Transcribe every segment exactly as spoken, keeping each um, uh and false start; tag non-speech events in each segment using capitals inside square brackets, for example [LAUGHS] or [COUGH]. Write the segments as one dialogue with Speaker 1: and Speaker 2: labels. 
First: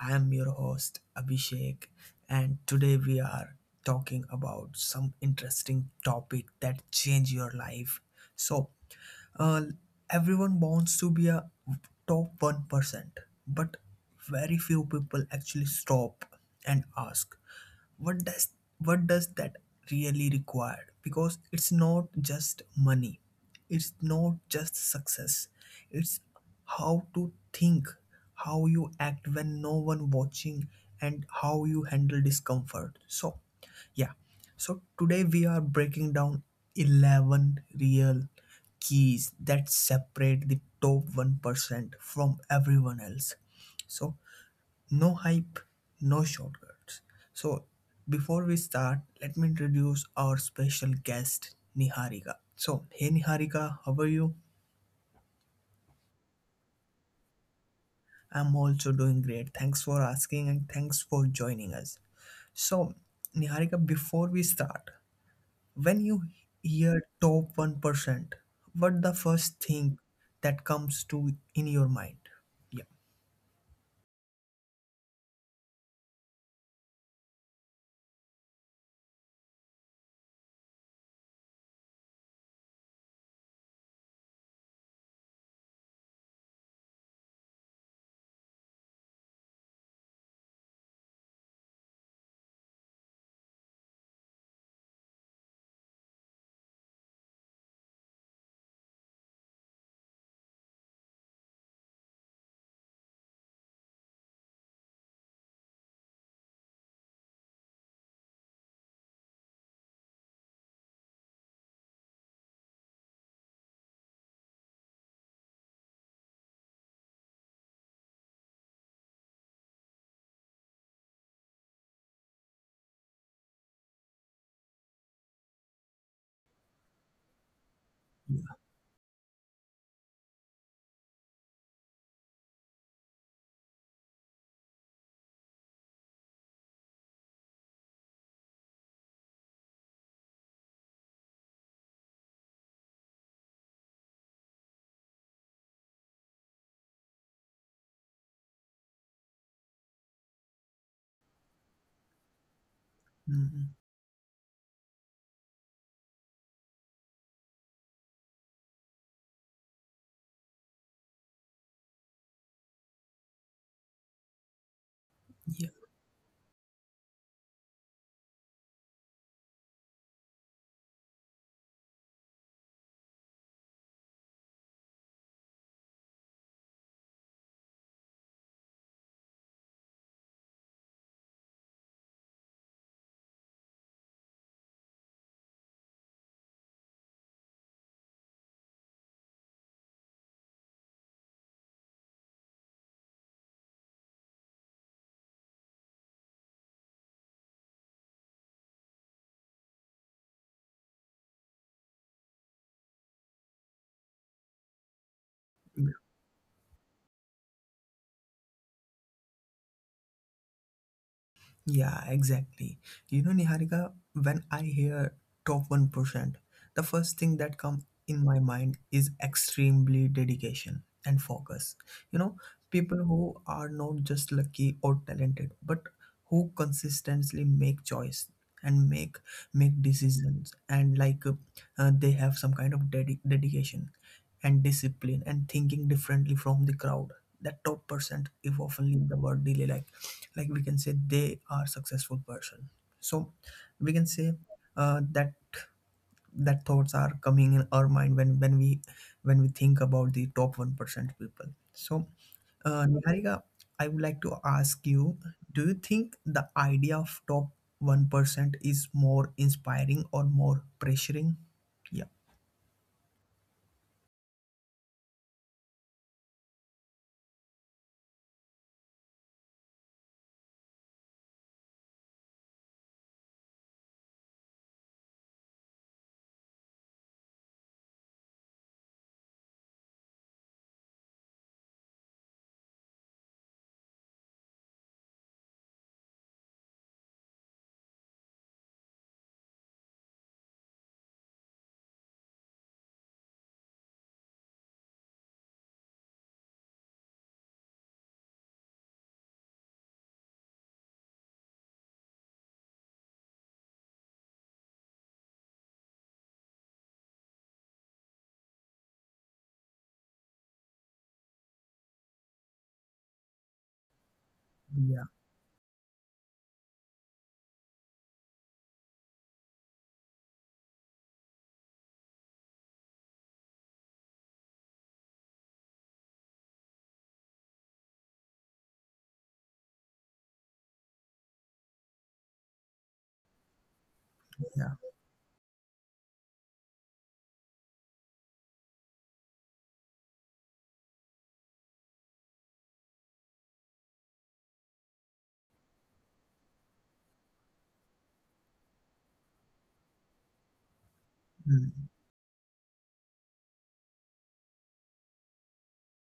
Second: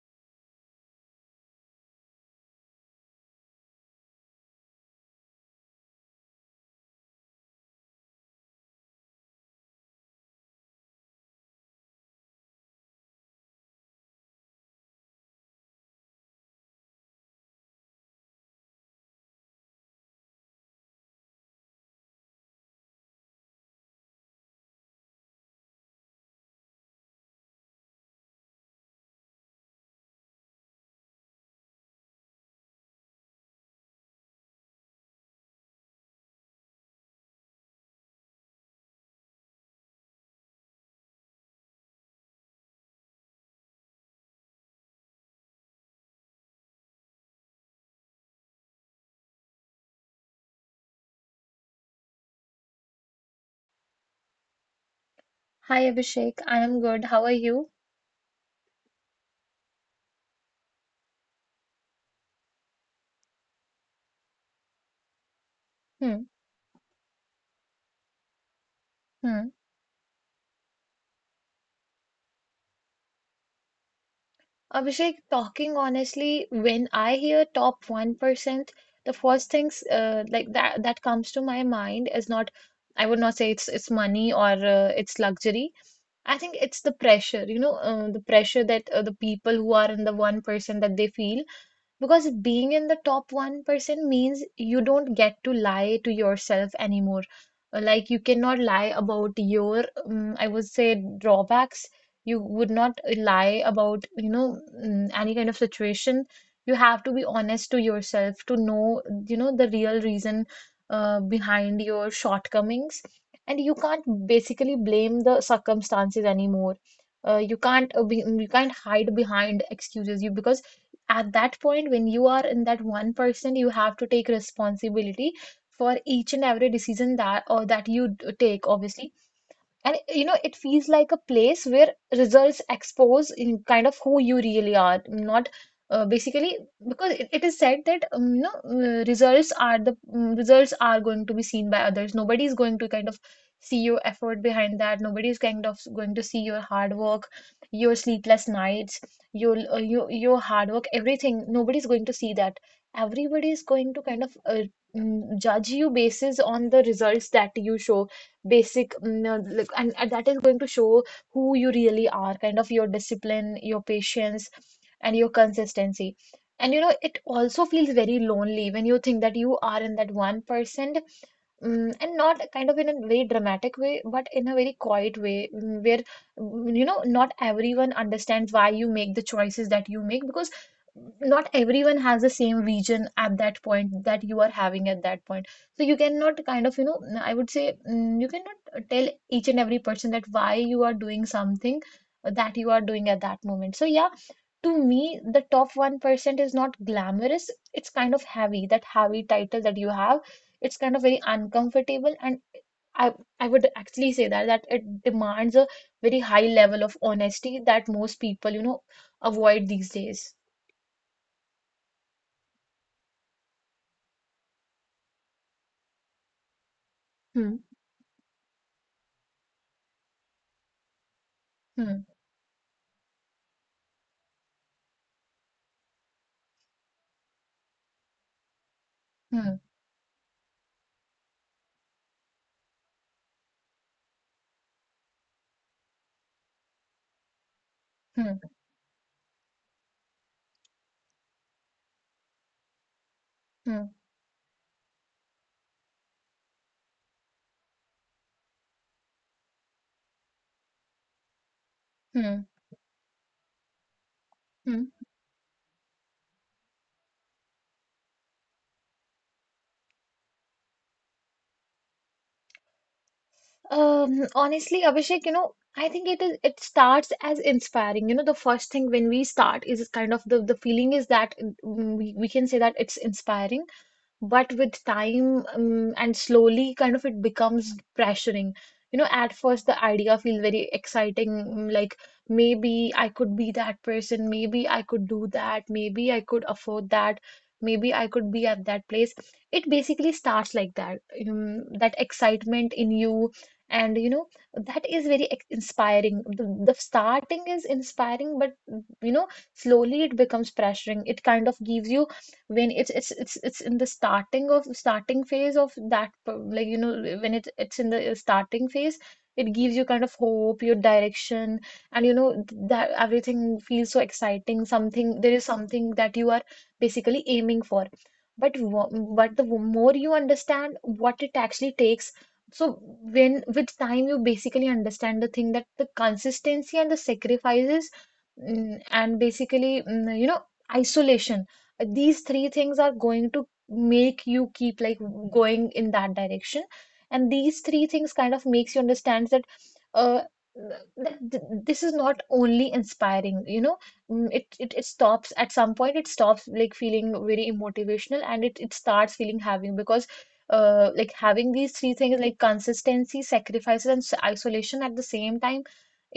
Speaker 1: I am your host, Abhishek. And today we are talking about some interesting topic that change your life. So, uh, Everyone wants to be a top one percent, but very few people actually stop and ask, what does what does that really require? Because it's not just money, it's not just success, it's how to think, how you act when no one watching, and how you handle discomfort. So, yeah. So today we are breaking down eleven real keys that separate the top one percent from everyone else. So, no hype, no shortcuts. So, before we start, let me introduce our special guest, Niharika. So, hey Niharika, how are you?
Speaker 2: Hi Abhishek, I am good. How are you?
Speaker 1: I'm also doing great. Thanks for asking and thanks for joining us. So, Niharika, before we start, when
Speaker 2: Hmm,
Speaker 1: you hear top one percent, what the
Speaker 2: hmm.
Speaker 1: first thing that comes to in your mind? Yeah.
Speaker 2: Abhishek, talking honestly, when I hear top one percent, the first things uh, like that that comes to my mind is not, I would not say it's it's money or uh, it's luxury. I think it's the pressure, you know, uh, the pressure that uh, the people who are in the one percent that they feel. Because being in the top one percent means you don't get to lie to yourself anymore. Uh, Like you cannot lie about your, um, I would say, drawbacks. You would not lie about, you know, mm, any kind of situation. You have to be honest to yourself to know, you know, the real reason uh, behind your shortcomings. And you can't basically blame the circumstances anymore. Uh, you can't uh, be, you can't hide behind excuses. You, because at that point when you are in that one percent you have to take responsibility for each and every decision that or that you d- take, obviously, and you know, it feels like a place where results expose in kind of who you really are, not uh, basically because it, it is said that um, you know uh, results are the mm, results are going to be seen by others. Nobody is going to kind of see your effort behind that. Nobody is kind of going to see your hard work, your sleepless nights, your uh, your your hard work, everything. Nobody is going to see that. Everybody is
Speaker 1: Mhm.
Speaker 2: going to kind of uh, mm, judge you basis on the results that you show basic mm, uh, like, and, and that is going to show who you really are, kind of your discipline, your patience and your
Speaker 1: Yeah.
Speaker 2: consistency. And you know it also feels very lonely when you think that you are in that one percent. Mm, and not kind of in a very dramatic way, but in a very quiet way, mm, where mm, you know not everyone understands why you make the choices that you make, because not everyone has the same vision at that point that you are having at that point. So you cannot kind of, you know, I would say, mm, you cannot tell each and every person that why you are doing something that you are doing at that moment. So yeah, to me, the top one percent is not glamorous. It's kind of heavy. That heavy title that you have, it's kind of very uncomfortable. And I, I would actually say that that it demands a very high level of honesty that most people, you know, avoid these days.
Speaker 1: Yeah, exactly. You know, Niharika, when I hear top one percent, the first thing
Speaker 2: Hmm.
Speaker 1: that come in my mind is extremely dedication and focus.
Speaker 2: Hmm.
Speaker 1: You know, people who are not just lucky or talented, but who consistently make choice and make
Speaker 2: Hmm.
Speaker 1: make decisions and like uh, uh, they have some kind of dedi- dedication and discipline and thinking differently from the crowd. That top
Speaker 2: Hmm.
Speaker 1: percent is often the word delay, like like we can say they are successful person. So
Speaker 2: Hmm.
Speaker 1: we can say uh, that that thoughts are coming in our mind when when we when we think about the top one percent people. So
Speaker 2: Hmm.
Speaker 1: uh, Niharika, I would like to
Speaker 2: Hmm.
Speaker 1: ask you, do you think the idea of top one percent is more inspiring or more pressuring? Yeah.
Speaker 2: Um, honestly, Abhishek, you know, I think it is, it starts as inspiring. You know, the first thing when we start is kind of the the feeling is that, mm, we, we can say that it's inspiring, but with time um, and slowly kind of it becomes pressuring. You know at first the idea feels very exciting, mm, like maybe I could be that person, maybe I could do that, maybe I could afford that, maybe I could be at that place. It basically starts like that, um, that excitement in you. And you know that is very ex- inspiring. The, the starting is inspiring but you know slowly it becomes pressuring. It kind of gives you, when it's it's it's it's in the starting of starting phase of that, like you know when it it's in the uh, starting phase, it gives you kind of hope, your direction, and you know that everything feels so exciting.
Speaker 1: Yeah.
Speaker 2: Something, there is something that you are basically aiming for. But wo- but the more you understand what it actually takes, so when with time you basically understand the thing that the consistency and the sacrifices mm, and basically mm, you know isolation, these three things are going to make you
Speaker 1: Yeah.
Speaker 2: keep like going in that direction. And these three things kind of makes you understand that uh that th- this is not only inspiring, you know. Mm, it, it it stops at some point. It stops like feeling very motivational and it it starts feeling having because uh like having these
Speaker 1: Mm.
Speaker 2: three things like consistency, sacrifices and s- isolation at the same time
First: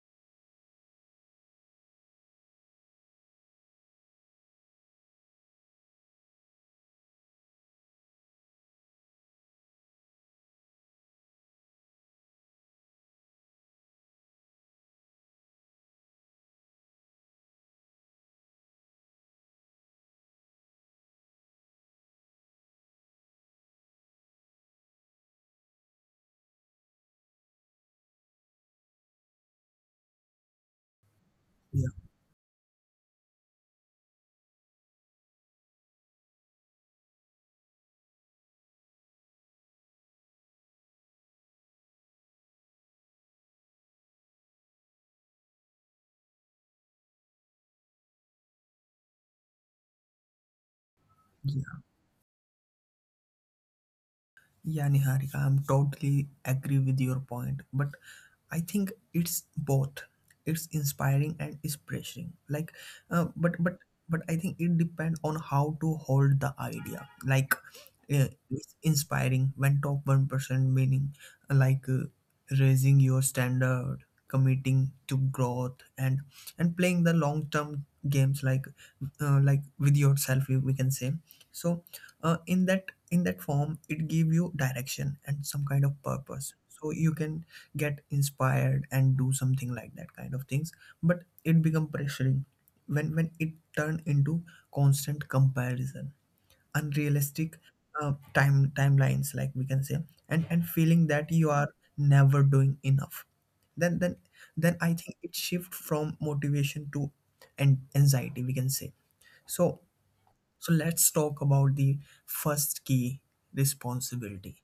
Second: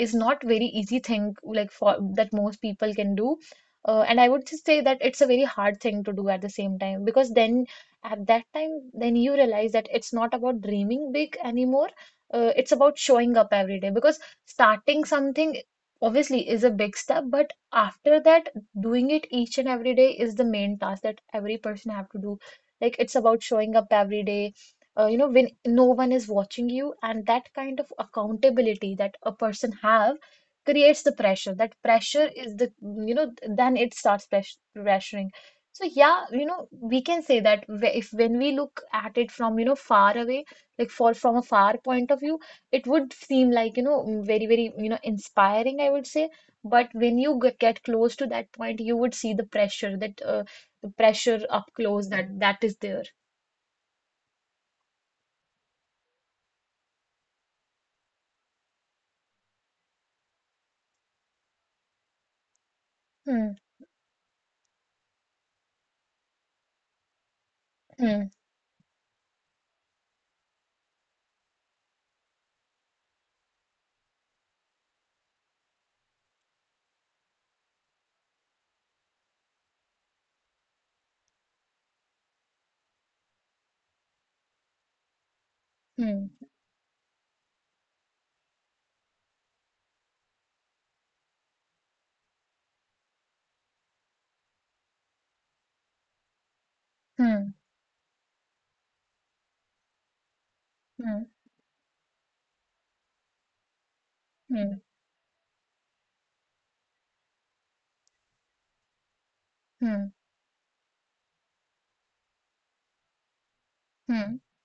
Speaker 2: is not very easy thing like for that most people can do. Uh, and I would just say that it's a very hard thing to do at the same time because then at that time, then you realize that it's not about dreaming big anymore. Uh, it's about showing up every day, because starting something obviously is a big step, but after that, doing it each and every day is the main task that every person have to do. Like it's about showing up every day. Uh, you know, when no one is watching you, and that kind of accountability that a person have creates the pressure. That
Speaker 1: Yeah.
Speaker 2: pressure is the, you know, then it starts press pressuring. So yeah, you know, we can say that wh- if when we look at it from, you know, far away, like for from a far point of view, it would seem like, you know, very, very, you know, inspiring, I would say. But when you g- get close to that point, you would see the pressure that uh, the pressure up
Speaker 1: Yeah.
Speaker 2: close that that is there.
Speaker 1: Yeah, Niharika, I'm totally agree with your point, but I think it's both. It's inspiring and it's pressuring. Like, uh,
Speaker 2: Hmm.
Speaker 1: but but but I think it depends on how to hold the idea. Like, uh,
Speaker 2: Hmm.
Speaker 1: it's inspiring when top one percent meaning uh, like uh, raising your standard, committing to growth, and and playing the long term games, like uh, like with yourself, we we can say. So, uh, in that in that form it give you direction and some kind of
Speaker 2: Hmm.
Speaker 1: purpose so you can get inspired and do something like that kind of things. But it become pressuring when when it turn into constant comparison,
Speaker 2: Hmm.
Speaker 1: unrealistic uh, time timelines, like we can say, and and feeling that you are never doing enough. then then
Speaker 2: Hmm.
Speaker 1: then I think it shift from motivation to an anxiety, we can say. So
Speaker 2: Hmm. Hmm.
Speaker 1: so let's talk about the first key,
Speaker 2: Hmm.
Speaker 1: responsibility.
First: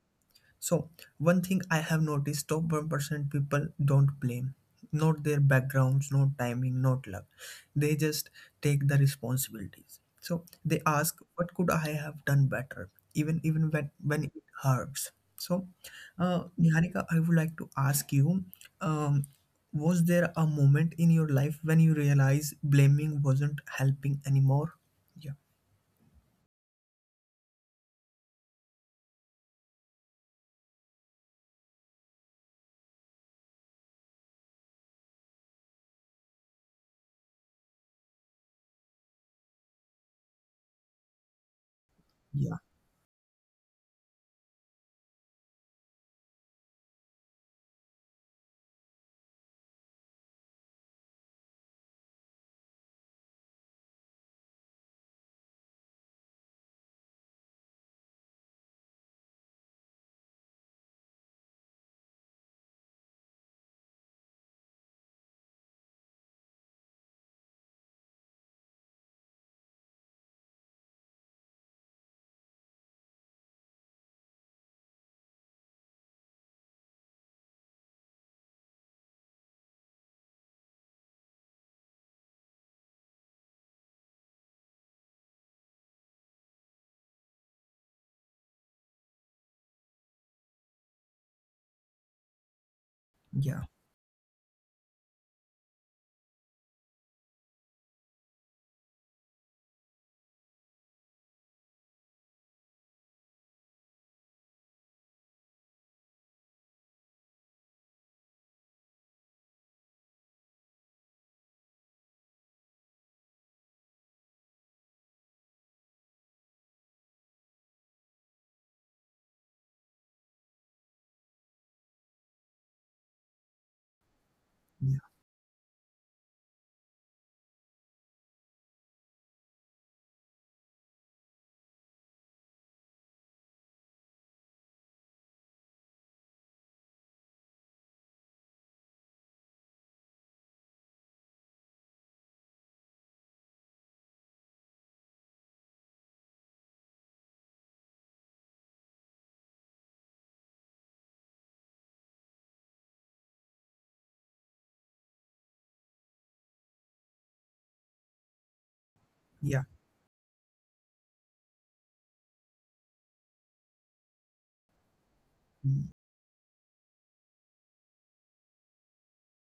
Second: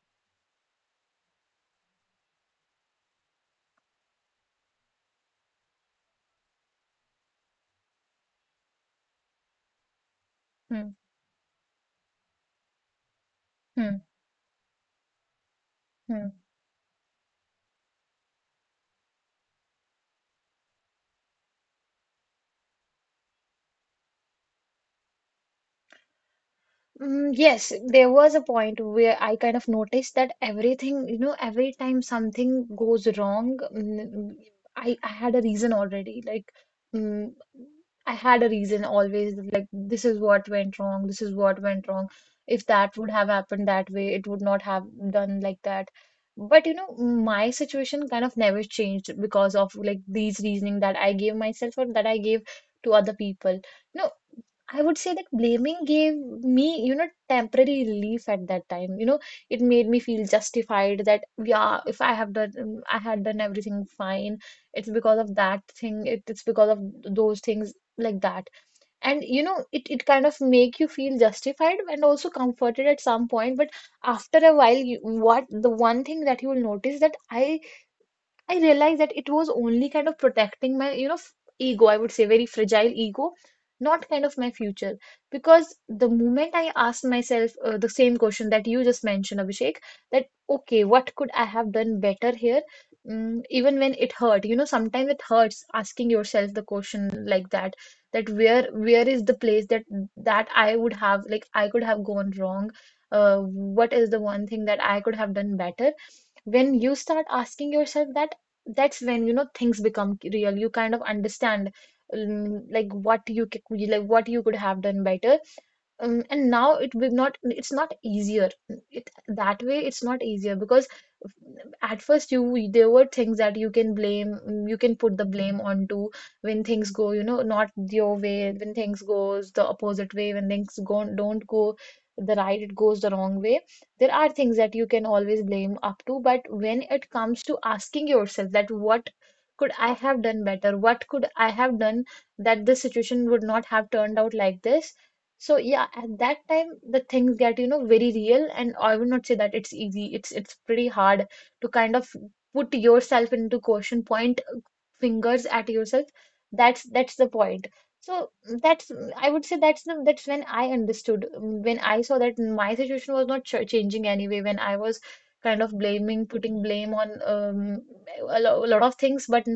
Speaker 1: So one thing I have noticed, top one percent people don't blame, not their backgrounds, not timing, not luck. They just take the responsibilities. So they
Speaker 2: Hmm.
Speaker 1: ask, what could I have done better, even even when
Speaker 2: Hmm.
Speaker 1: when it hurts. So
Speaker 2: hmm.
Speaker 1: uh, Niharika, I would like to ask you, um, was there a moment in your life when you realized blaming wasn't helping anymore? Yeah.
Speaker 2: Mm, Yes, there was a point where I kind of noticed that everything, you know, every time something goes wrong, mm, I, I had a reason already. Like, mm, I had a reason always. Like, this is what went wrong. This is what went wrong. If that would have happened that way, it would not have done like that. But, you know, my situation kind of never changed because of like these reasoning that I gave myself or that I gave to other people. No, I would say that blaming gave me, you know, temporary relief at that time. You know, it made me feel justified that, yeah, if I have done, um, I had done everything fine. It's because of that thing. It, it's because of those things like that. And you know, it it kind of make you feel justified and also comforted at some point. But after a while, you, what the one thing that you will notice that I I realized that it was only kind of protecting my, you know, f- ego, I would say, very fragile ego, not kind of my future. Because the moment I asked myself uh, the same question that you just mentioned, Abhishek, that, okay, what could I have done better here? Mm,
Speaker 1: Yeah,
Speaker 2: even when it hurt, you know, sometimes it hurts asking yourself the question like that, that where where is the place that that I would have, like I could have gone wrong? Uh, what is the one thing that I could have done better? When you start asking yourself that, that's when you know things become real. You kind of understand, um, like what you c- like what you could have done better, um, and now it will not, it's not easier. It that way it's not easier because at first you there were things that you can blame, you can
Speaker 1: yeah,
Speaker 2: put the blame onto when things go you know not your way, when things goes the opposite way, when things go don't go the right, it goes the wrong way, there are things that you can always blame up to. But when it comes to asking yourself that what could I have done better, what could I have done that this situation would not have turned out like this, so yeah, at that time the things get, you know, very real and I would not say that it's easy. It's it's pretty hard to kind of put yourself into question, point uh, fingers at yourself. That's that's the point. So mm, that's mm, I would say
Speaker 1: yeah,
Speaker 2: that's the that's when I understood, mm, when I saw that my situation was not ch changing anyway when I was kind of
Speaker 1: mm,
Speaker 2: blaming, putting blame on um, a, lo a lot of things, but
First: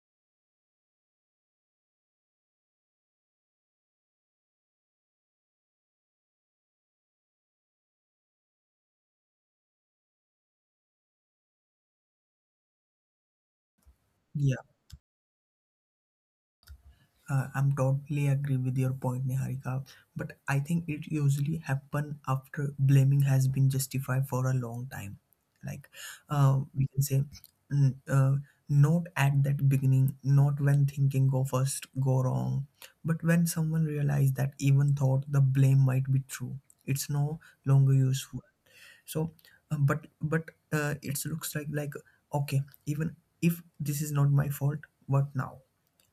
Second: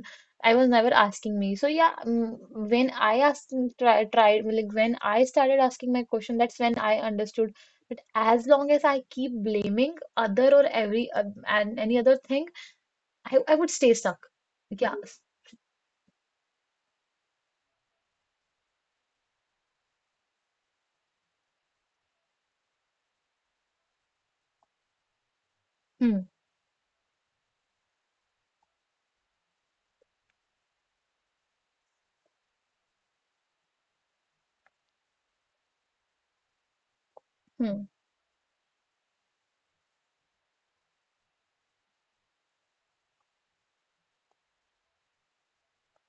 Speaker 2: I was never asking me. So yeah, mm, when I asked, mm, try, tried, like when I started asking my question, that's when I understood. But as long as I keep blaming other or every uh, and any other thing, I, I would stay stuck.
Speaker 1: yeah.
Speaker 2: Like, yeah. s-
Speaker 1: Uh, I'm totally agree with your point, Niharika. But I think it usually happen after blaming has been justified for a long time. Like,
Speaker 2: Hmm.
Speaker 1: uh, we can say, mm, uh, not at that beginning, not when thinking go first go wrong, but when someone realized that even thought the blame might be true, it's no
Speaker 2: Hmm.
Speaker 1: longer useful. So uh, but but uh, it looks like like okay, even if this is not my fault, what now?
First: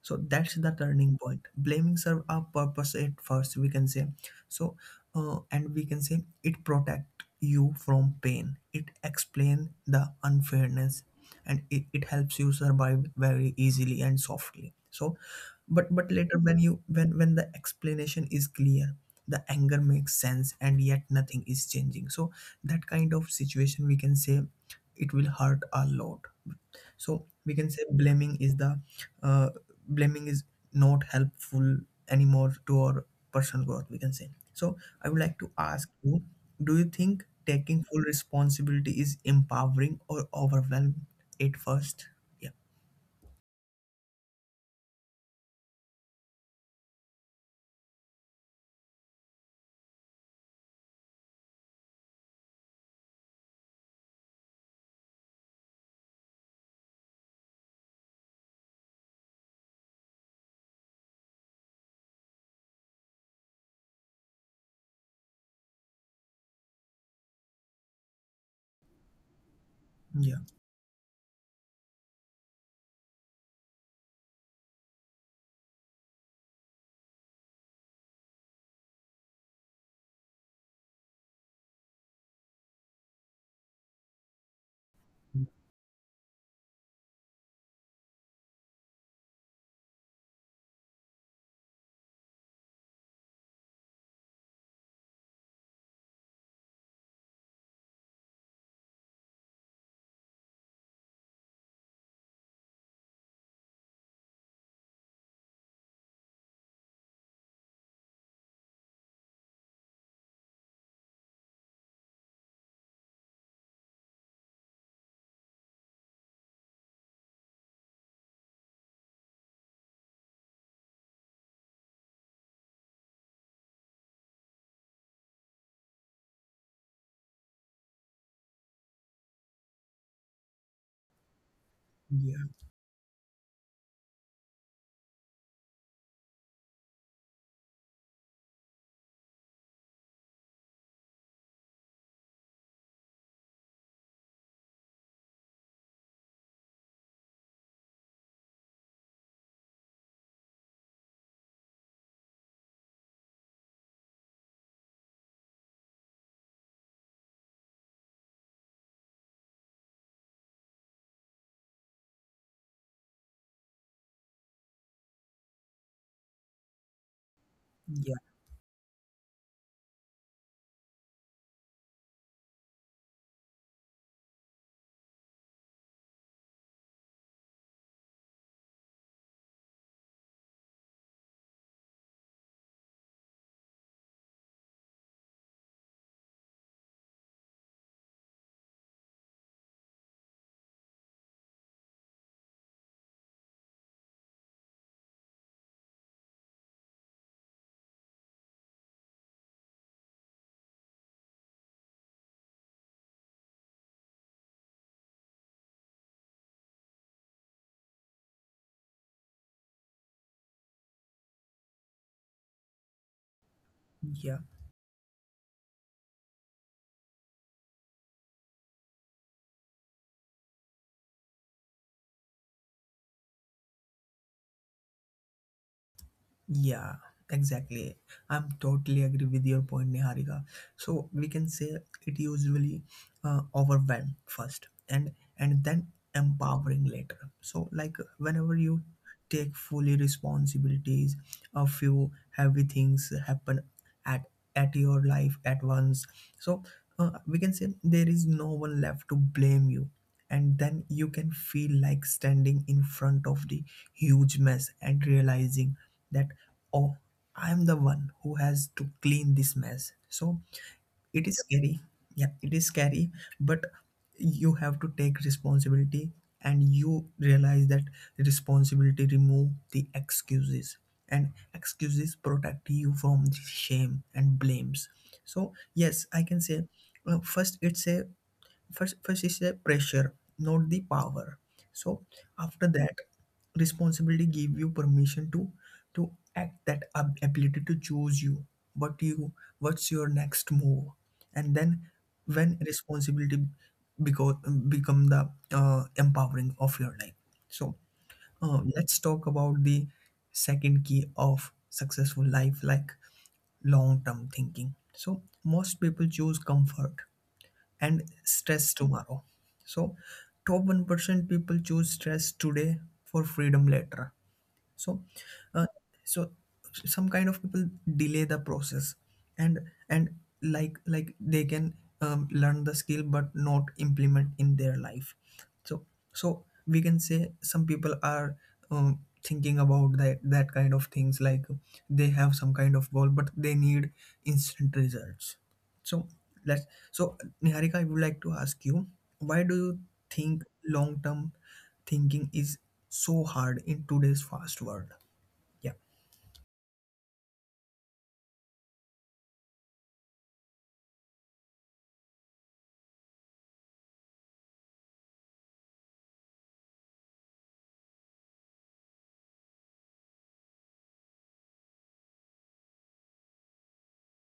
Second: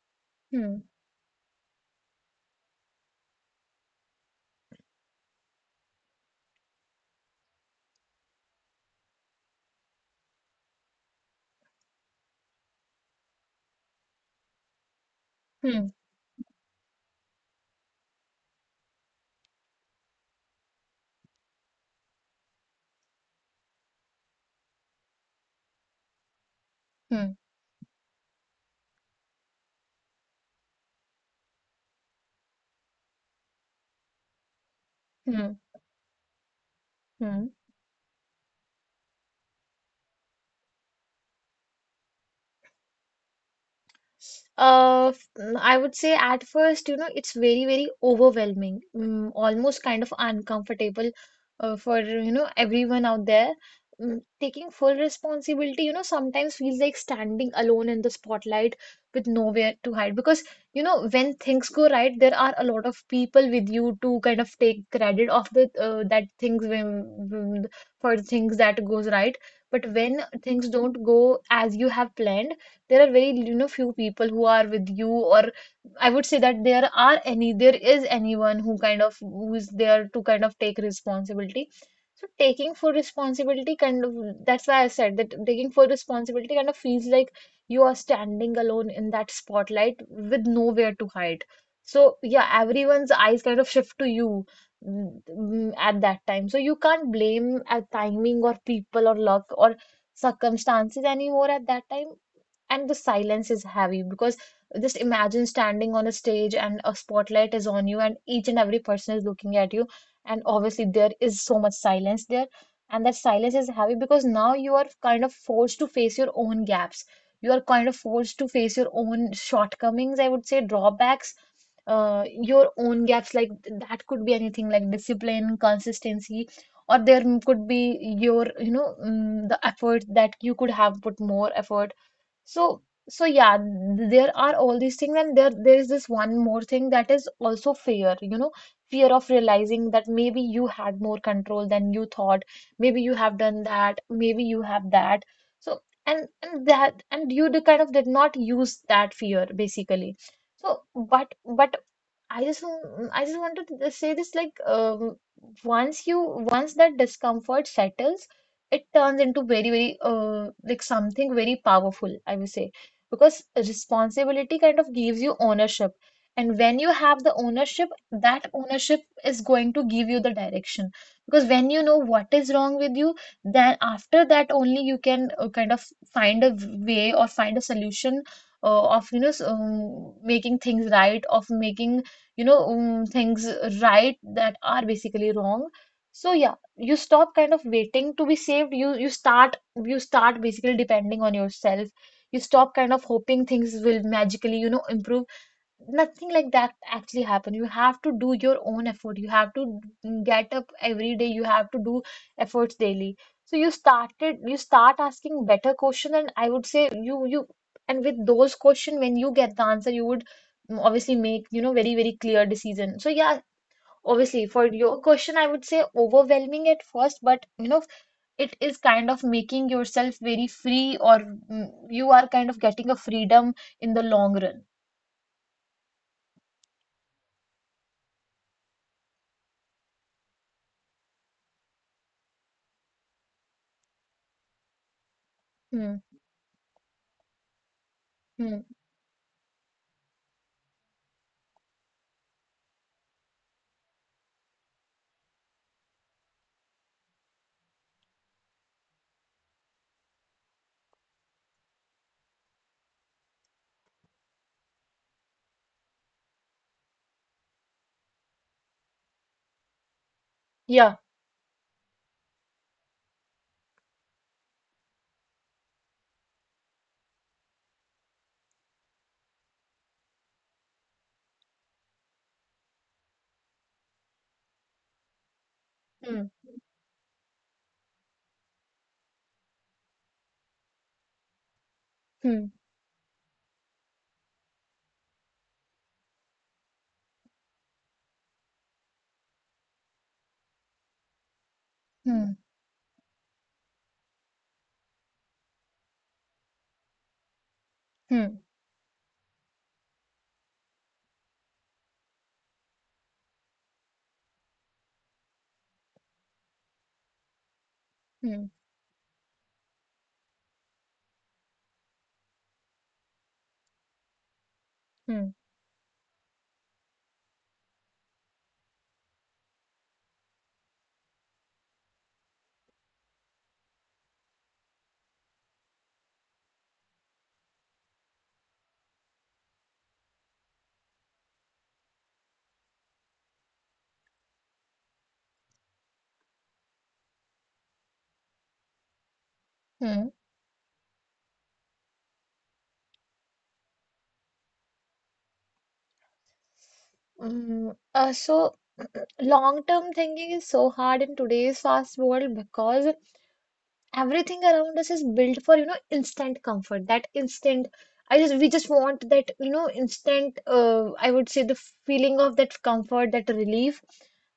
Speaker 1: So that's the
Speaker 2: Hmm.
Speaker 1: turning point. Blaming serve a purpose at first, we can say. So uh, and we can say it protect you from pain, it explain the unfairness, and it, it helps you survive very easily and softly. So
Speaker 2: Hmm.
Speaker 1: but but later when you when when the explanation is clear, the anger makes sense and yet nothing is changing, so that kind of situation, we can say, it will hurt a lot. So
Speaker 2: Hmm.
Speaker 1: we can say blaming is the uh, blaming is not helpful anymore to our personal growth, we can say. So I would like
Speaker 2: Hmm.
Speaker 1: to ask you, do you think
Speaker 2: Hmm.
Speaker 1: taking full responsibility is empowering or overwhelming at first? Yeah
Speaker 2: Uh, f- mm, I would say at first, you know, it's very, very overwhelming, mm, almost kind of uncomfortable uh, for, you know, everyone out there. Mm, taking full responsibility, you know, sometimes feels like standing alone in the spotlight with nowhere to hide. Because, you know, when things go right, there are a lot of people with you to kind of take credit of the uh, that things when, when- for things that goes right. But when
Speaker 1: yeah
Speaker 2: things don't go as you have planned, there are very, you know, few people who are with you, or I would say that there are any there is anyone who kind of who is there to kind of take responsibility. So taking full responsibility kind of that's why I said that taking full responsibility kind of feels like you are standing alone in that spotlight with nowhere to hide. So yeah, everyone's eyes kind of shift to you, mm, mm, at that time. So you can't blame uh timing or people or luck or circumstances anymore at that time, and the silence is heavy because just imagine standing on a stage and a spotlight is on you and each and every person is looking at you, and obviously there is so much silence there. And that silence is heavy because now you are kind of forced to face your own gaps, you are kind of forced to face your own shortcomings, I would say drawbacks, uh, your own gaps, like that could be anything like discipline, consistency, or there m- could be your, you know, mm, the effort, that you could have put more effort.
Speaker 1: yeah
Speaker 2: so, so yeah, th- there are all these things, and there there is this one more thing that is also fear, you know, fear of realizing that maybe you had more control than you thought, maybe you have done that, maybe you have that. So, and and that, and you d- kind of did not use that fear, basically. So, but but I just want- I just wanted to say this, like, um, once you— once that discomfort settles, it turns into very very uh, like something very powerful, I would say, because responsibility kind of gives you ownership, and when you have the ownership,
Speaker 1: yeah
Speaker 2: that ownership is going to give you the direction. Because when you know what is wrong with you, then after that only you can uh, kind of find a way, or find a solution uh, of, you know, s- um, making things right, of making, you know, um, things right that are basically wrong. So yeah, you stop kind of waiting to be saved, you you start— you start basically depending on yourself. You stop kind of hoping things will magically, you know, improve. Nothing like that actually happen. You have to do your own effort, you have to get up every day, you have to do efforts daily. So you started you start asking better question, and I would say you you and with those question, when you get the answer, you would mm, obviously make, you know, very very clear decision. So yeah,
Speaker 1: yeah.
Speaker 2: obviously for your question, I would say overwhelming at first, but you know, it is kind of making yourself very free, or mm, you are kind of getting a freedom in the long run.
Speaker 1: Yeah, exactly. I'm totally agree with your point, Niharika. So we can say it usually uh, overwhelm first and and then
Speaker 2: Hmm,
Speaker 1: empowering later. So like whenever
Speaker 2: hmm.
Speaker 1: you take fully responsibilities, a few heavy things happen at at your life at once. So uh, we can say there is no one left to blame you. And then you can feel like standing in front of the huge mess and realizing that oh, I'm the one who has to clean this mess. So
Speaker 2: Yeah.
Speaker 1: it is scary, yeah it is scary, but you have to take responsibility. And you realize that responsibility remove the excuses, and excuses protect you from the shame and blames. So yes I
Speaker 2: Hmm.
Speaker 1: can say uh, first it's a first first is a pressure, not the power. So
Speaker 2: Hmm.
Speaker 1: after that responsibility gave you permission to to act, that ab- ability to choose you what you what's your next move. And then
Speaker 2: Hmm.
Speaker 1: when responsibility become become the uh, empowering of your life. So
Speaker 2: Hmm.
Speaker 1: uh, let's talk about the second key of successful life, like long term thinking. So most people choose comfort and
Speaker 2: Hmm.
Speaker 1: stress tomorrow, so top one percent people choose stress today for freedom later. So
Speaker 2: Hmm.
Speaker 1: uh, so some kind of people delay the process and and like like they can um, learn the skill but not implement in their life. So so we can say some people are um, thinking about that that kind of things, like they have some kind of goal but they need instant results. So let's so niharika, I would like to ask you, why do you
Speaker 2: Hmm.
Speaker 1: think long term thinking is so hard in today's fast world? Yeah,
Speaker 2: Mm, Uh, so [CLEARS THROAT] long-term thinking is so hard in today's fast world because everything around us is built for, you know, instant comfort, that instant— I just we just want that, you know, instant, uh, I would say the feeling of that comfort, that relief.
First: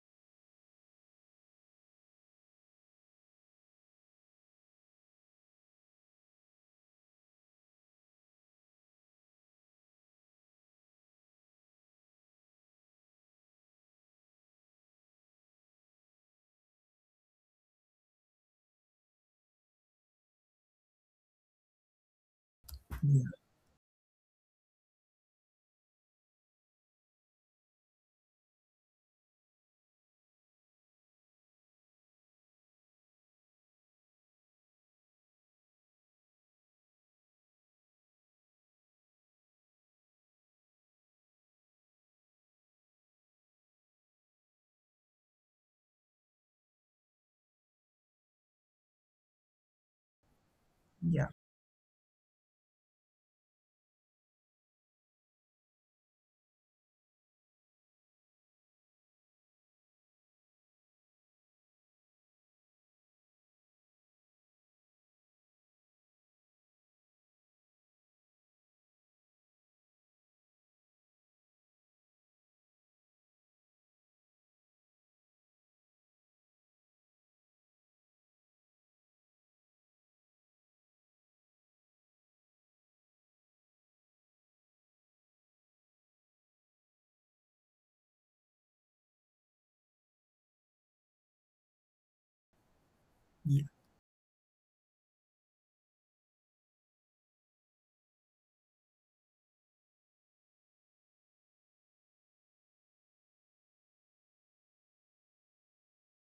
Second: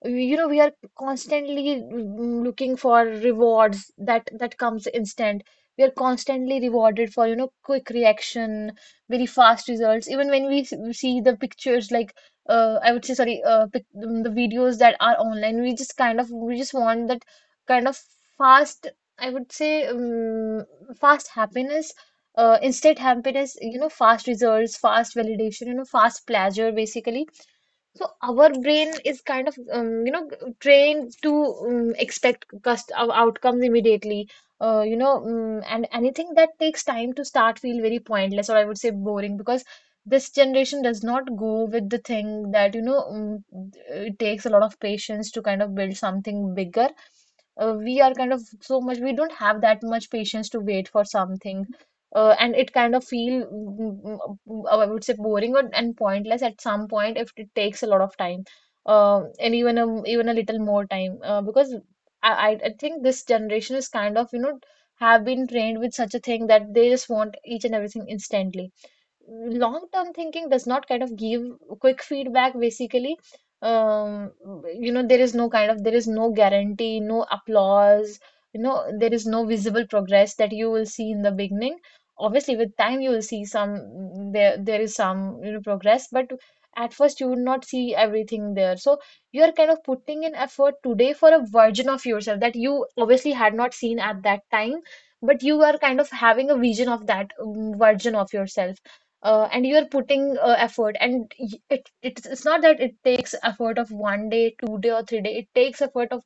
Speaker 2: We- you know, we are constantly, mm, looking for rewards that that comes instant. We are constantly rewarded for, you know, quick reaction, very fast results. Even when we s- we see the pictures, like uh, I would say, sorry, uh, pic- mm, the videos that are online, we just kind of— we just want that kind of fast, I would say, um, fast happiness, uh, instant
Speaker 1: yeah,
Speaker 2: happiness, you know, fast results, fast validation, you know, fast pleasure, basically. So our brain is kind of, um, you know, trained to um, expect cust ou- outcomes immediately, uh, you know, um, and anything that takes time to start feel very pointless, or I would say boring, because this generation does not go with the thing that, you know, um, it takes a lot of patience to kind of build something bigger. Uh, we are kind of so much— we don't have that much patience to wait for
Speaker 1: yeah,
Speaker 2: something, uh, and it kind of feel, mm, mm, mm, I would say, boring or— and pointless at some point if it takes a lot of time, uh, and even a— even a little more time, uh, because I, I I think this generation is kind of, you know, have been trained with such a thing that they just want each and everything instantly. Long-term thinking does not kind of give quick feedback, basically. um, you know, there is no kind of there is no guarantee, no applause, you know, there is no visible progress that you will see in the beginning. Obviously, with time you will see some— there there is some, you know, progress, but at first you would not see everything there. So you are kind of putting in effort today for a version of yourself that you obviously had
Speaker 1: yeah,
Speaker 2: not seen at that time, but you are kind of having a vision of that, um, version of yourself, uh, and you're putting uh, effort, and y- it, it's— it's not that it takes effort of one day, two day, or three day. It takes effort of,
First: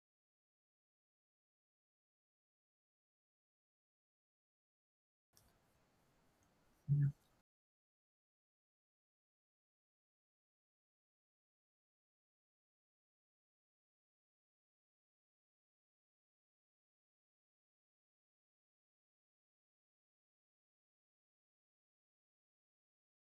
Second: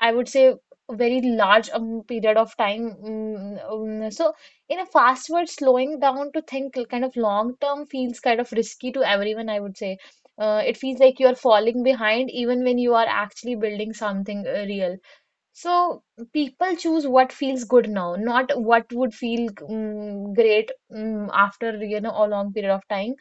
Speaker 2: I would say, a very large, um, period of time, mm, um, so in a fast world, slowing down to think kind
Speaker 1: yeah.
Speaker 2: of long term feels kind of risky to everyone, I would say. Uh, it feels like you're falling behind, even when you are actually building something, uh, real. So people choose what feels good now, not what would feel mm great mm after, you know, a long period of time.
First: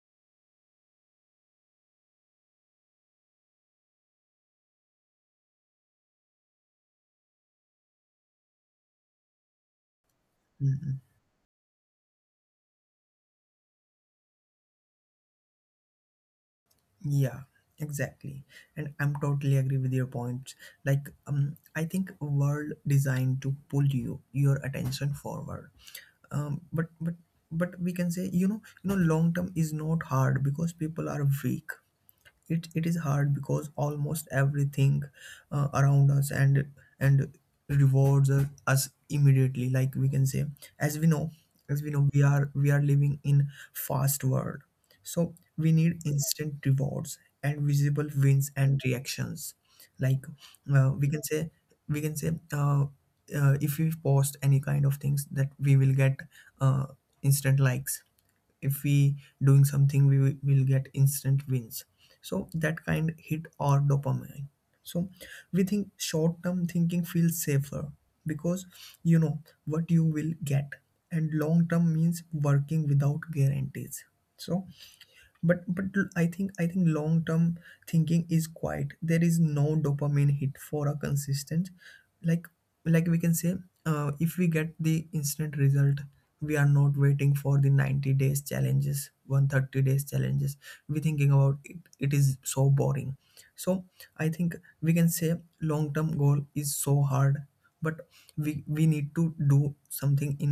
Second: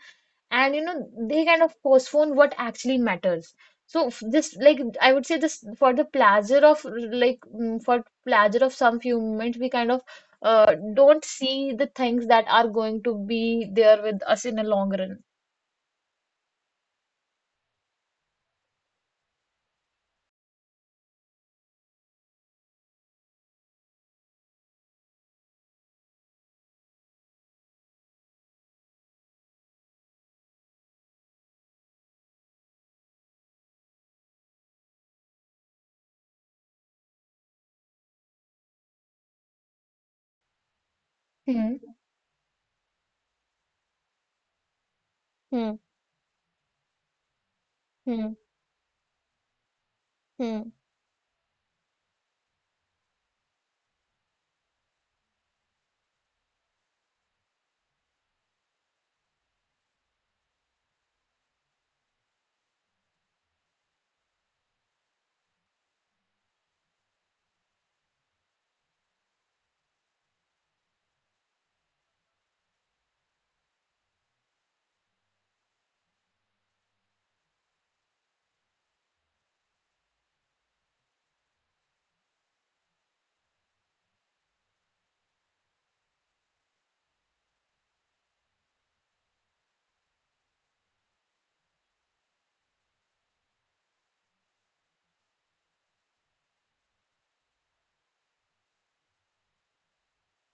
Speaker 2: And you know, they kind of postpone what actually matters. So f- this, like, I would say this for the pleasure of like, mm, for pleasure of some few moments, we kind of, uh,
Speaker 1: Mhm.
Speaker 2: don't see the things that are going to be there with us in a long run.
Speaker 1: Yeah, exactly. And I'm totally agree with your point. Like, um, I think world designed to pull you your attention forward. Um, but but but we can say you know you know long term is not hard because people are weak, it, it is hard because almost everything uh, around us and and rewards uh, us immediately. Like we can say, as we know
Speaker 2: Hmm.
Speaker 1: as we know we are we are living in fast world, so we
Speaker 2: Hmm.
Speaker 1: need instant rewards and visible
Speaker 2: Hmm.
Speaker 1: wins and reactions. Like
Speaker 2: Hmm.
Speaker 1: uh, we can say we can say uh, uh, if we post any kind of things that we will get uh, instant likes, if we doing something we will will get instant wins. So that kind hit our dopamine. So we think short term thinking feels safer, because you know what you will get, and long term means working without guarantees. So but but I think i think long term thinking is quite, there is no dopamine hit for a consistent, like like we can say, uh, if we get the instant result, we are not waiting for the ninety days challenges one thirty days challenges. We thinking about it, it is so boring. So I think we can say long term goal is so hard, but we we need to do something in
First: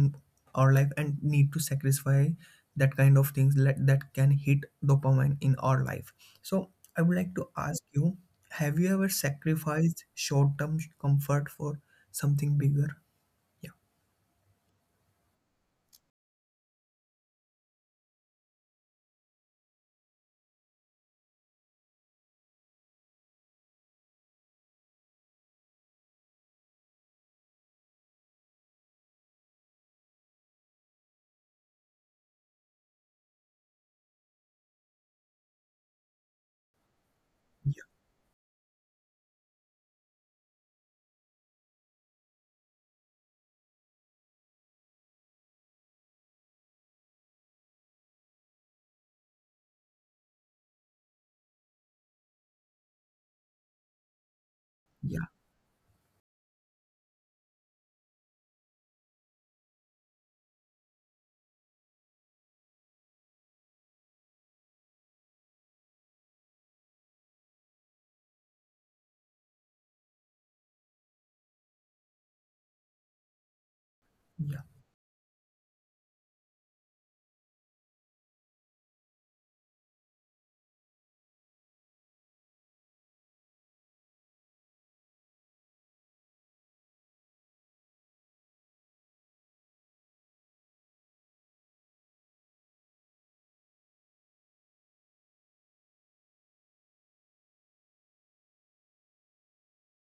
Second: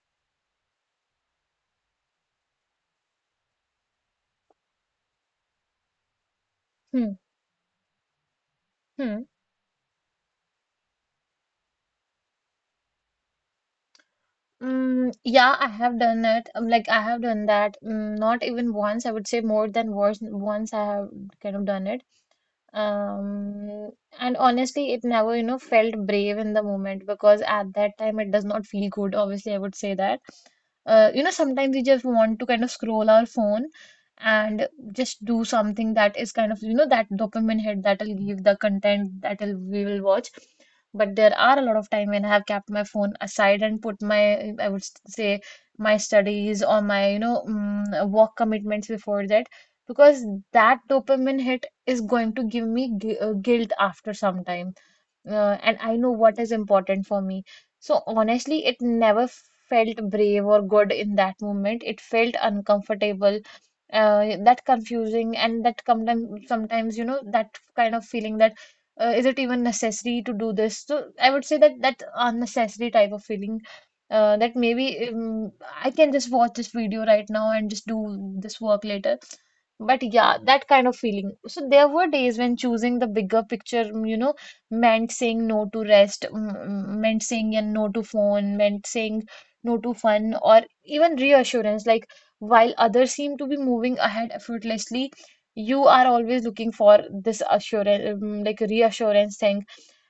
Speaker 1: our life and need to sacrifice that kind of things, let, that can hit dopamine in our life. So I
Speaker 2: Hmm.
Speaker 1: would like to ask you, have you ever
Speaker 2: Hmm.
Speaker 1: sacrificed short-term comfort for something bigger? Yeah
Speaker 2: Mm, yeah, I have done it. Um, Like, I have done that. Mm, not even once, I would say, more than once. Once I have kind of done it. Um, and honestly, it never, you know, felt brave in the moment, because at that time it does not feel good. Obviously, I would say that. Uh, you know, sometimes we just want to kind of scroll our phone and just do something that is kind of, you know, that dopamine hit,
Speaker 1: yeah
Speaker 2: that'll give the content that'll we will watch. But there are a lot of time when I have kept my phone aside and put my, I would s- say, my studies or my, you know, mm, work commitments before that, because that dopamine hit is going to give me gu- uh, guilt after some time,
Speaker 1: yeah
Speaker 2: uh, and I know what is important for me. So honestly, it never felt brave or good in that moment. It felt uncomfortable, uh, that confusing, and that sometimes sometimes you know, that kind of feeling that, uh, is it even necessary to do this? So I would say that, that unnecessary type of feeling. Uh, that
Speaker 1: yeah
Speaker 2: maybe um, I can just watch this video right now and just do this work later. But yeah, that kind of feeling. So there were days when choosing the bigger picture, you know, meant saying no to rest, m- m- meant saying and no to phone, meant saying no to fun, or even reassurance. Like, while others seem to be moving ahead effortlessly, you are always looking for this assurance, um, like reassurance thing.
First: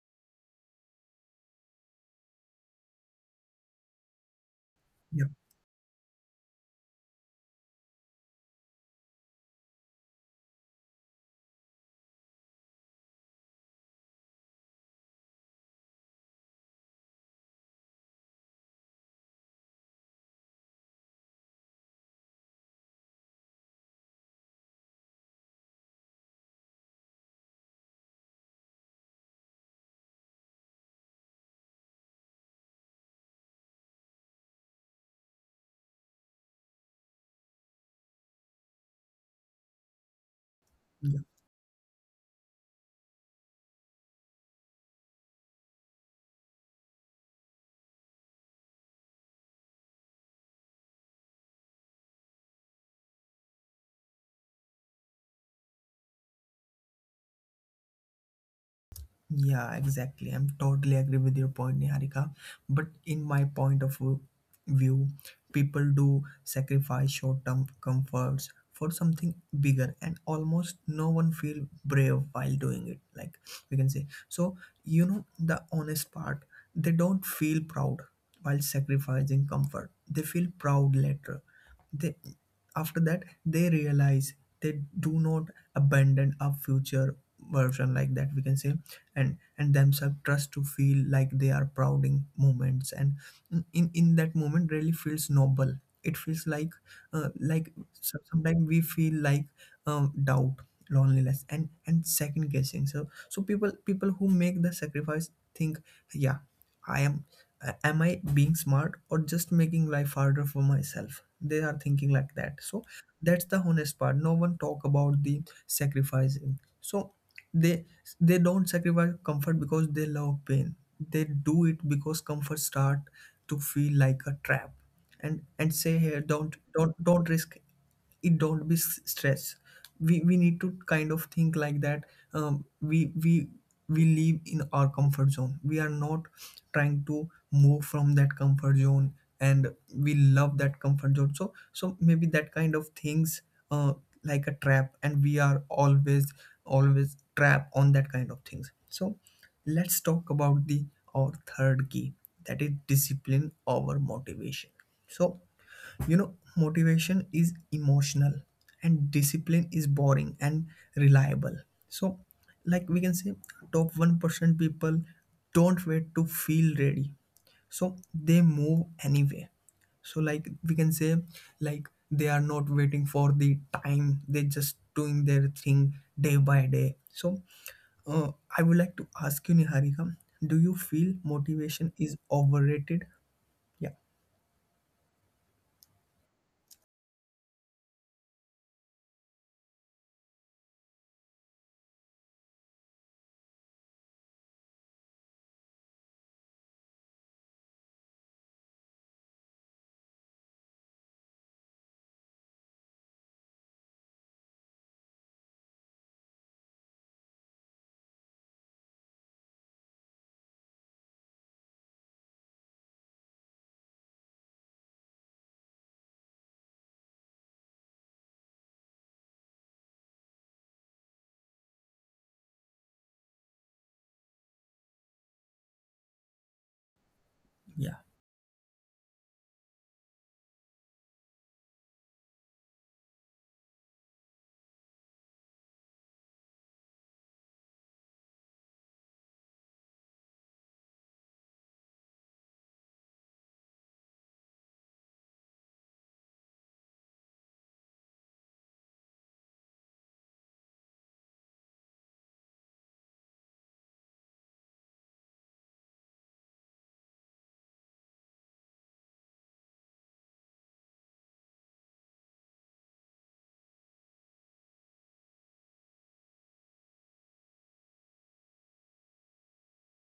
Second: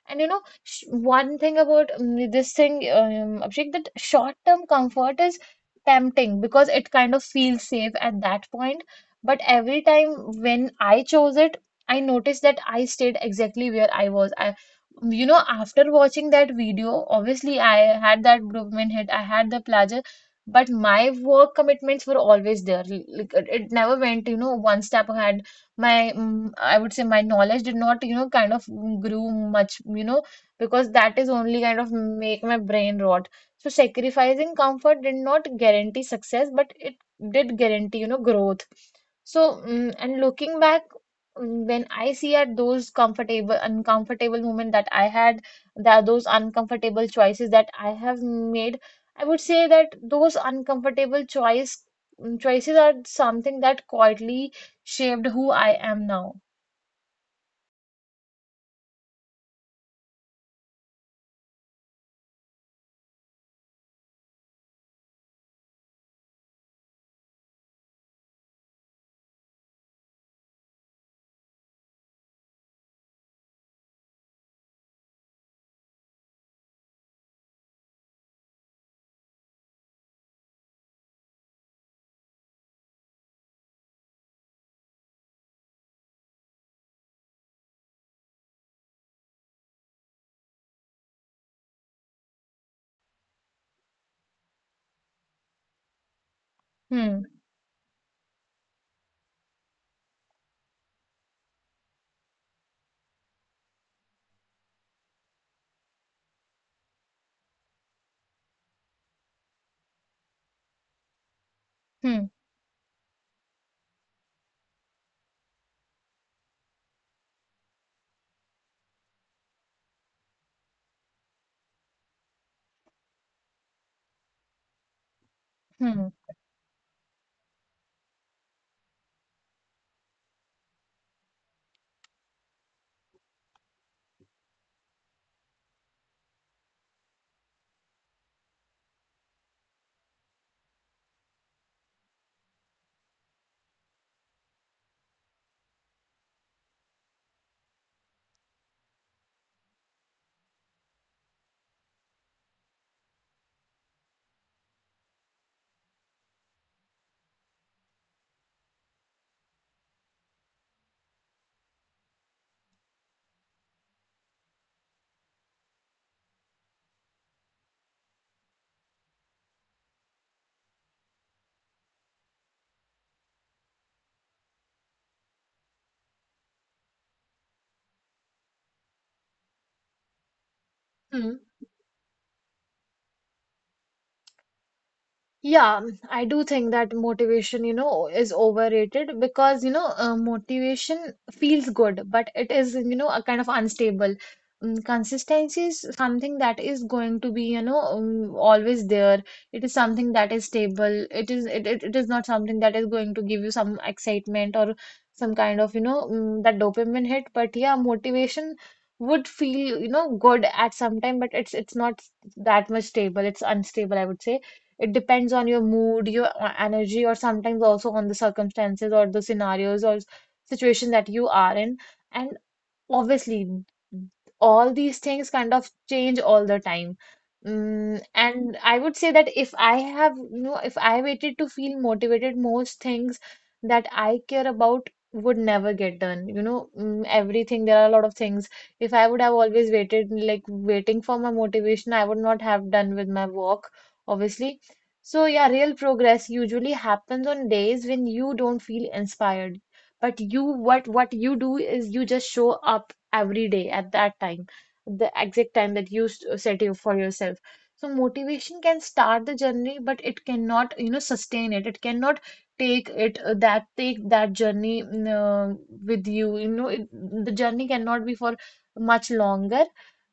Speaker 2: And you know, sh one thing about um, this thing, um, Abhishek, that short-term comfort is tempting because it kind of feels safe at that point. But every time when I chose it, I noticed that I stayed exactly where I was. I, you know, after watching that video, obviously I had that Brooklyn hit, I had the Plaza, but my work commitments were always there. Like, it it never went, you know, one step ahead. My, mm, I would say my knowledge did not, you know, kind of grew much, you know, because that is only kind of make my brain rot. So sacrificing comfort did not guarantee success, but it did guarantee, you know, growth. So mm and looking back,
Speaker 1: yeah.
Speaker 2: mm, when I see at those comfortable uncomfortable moment that I had, that those uncomfortable choices that I have made, I would say that those uncomfortable choice mm, choices are something that quietly shaped who I am now.
Speaker 1: Yeah, exactly. I'm totally agree with your point, Niharika. But in my point of view, view, people do sacrifice short-term comforts for something bigger, and almost no one feel brave while doing it. Like we can say, so you know the honest part, they don't feel proud while sacrificing comfort. They feel proud later. They after that they realize they do not abandon a future version, like that we can say. and and themselves trust to feel like they are proud in moments, and in in that moment really feels noble. It feels like
Speaker 2: Hmm,
Speaker 1: uh, like so- sometimes we feel like um, doubt, loneliness and and second guessing. So so people people who make the sacrifice think, yeah I am, uh, am I being smart or just making life harder for myself? They are thinking
Speaker 2: hmm,
Speaker 1: like that. So that's the honest part no one talk about the sacrificing. So they they don't sacrifice comfort because they love pain. They do it because comfort start to feel like a trap. And and say
Speaker 2: hmm,
Speaker 1: here, don't don't don't risk it, don't be s- stress. We we need to kind of think like that. Um, we we we live in our comfort zone. We are not trying to move from that comfort zone, and we love that comfort zone. So so maybe that kind of things uh, like a trap, and we are always always trap on that kind of things. So let's talk about the our third key, that is discipline over motivation. So you know motivation is emotional, and discipline is boring and reliable. So like we can say, top one percent people don't wait to feel ready, so they move anyway. So like we can say, like they are not waiting for the time, they just doing their thing day by day. So uh, I would like to ask you, Niharika, do you feel
Speaker 2: Hmm.
Speaker 1: motivation is overrated? Yeah.
Speaker 2: Yeah, I do think that motivation, you know, is overrated, because, you know, uh, motivation feels good, but it is, you know, a kind of unstable. Um, consistency is something that is going to be, you know, um, always there. It is something that is stable. It is it, it, it is not something that is going to give you some excitement or some kind of, you know, um, that dopamine hit. But yeah, motivation would feel, you know, good at some time, but it's it's not that much stable. It's unstable, I would say. It depends on your mood, your uh, energy, or sometimes also on the circumstances or the scenarios or situation that you are in. And Obviously, all these things kind of change all the time. Mm,
Speaker 1: Yeah.
Speaker 2: and I would say that if I have, you know, if I waited to feel motivated, most things that I care about would never get done. You know, mm, everything, there are a lot of things. If I would have always waited, like waiting for my motivation, I would not have done with my work, obviously. So, yeah, real progress usually happens on days when you don't feel inspired, but you what what you do is you just show up every day at that time, the exact time that you s- set you for yourself. So motivation can start the journey, but it cannot, you know, sustain it. It cannot take it uh, that take that journey mm, uh, with you, you know, it, the journey cannot be for much longer.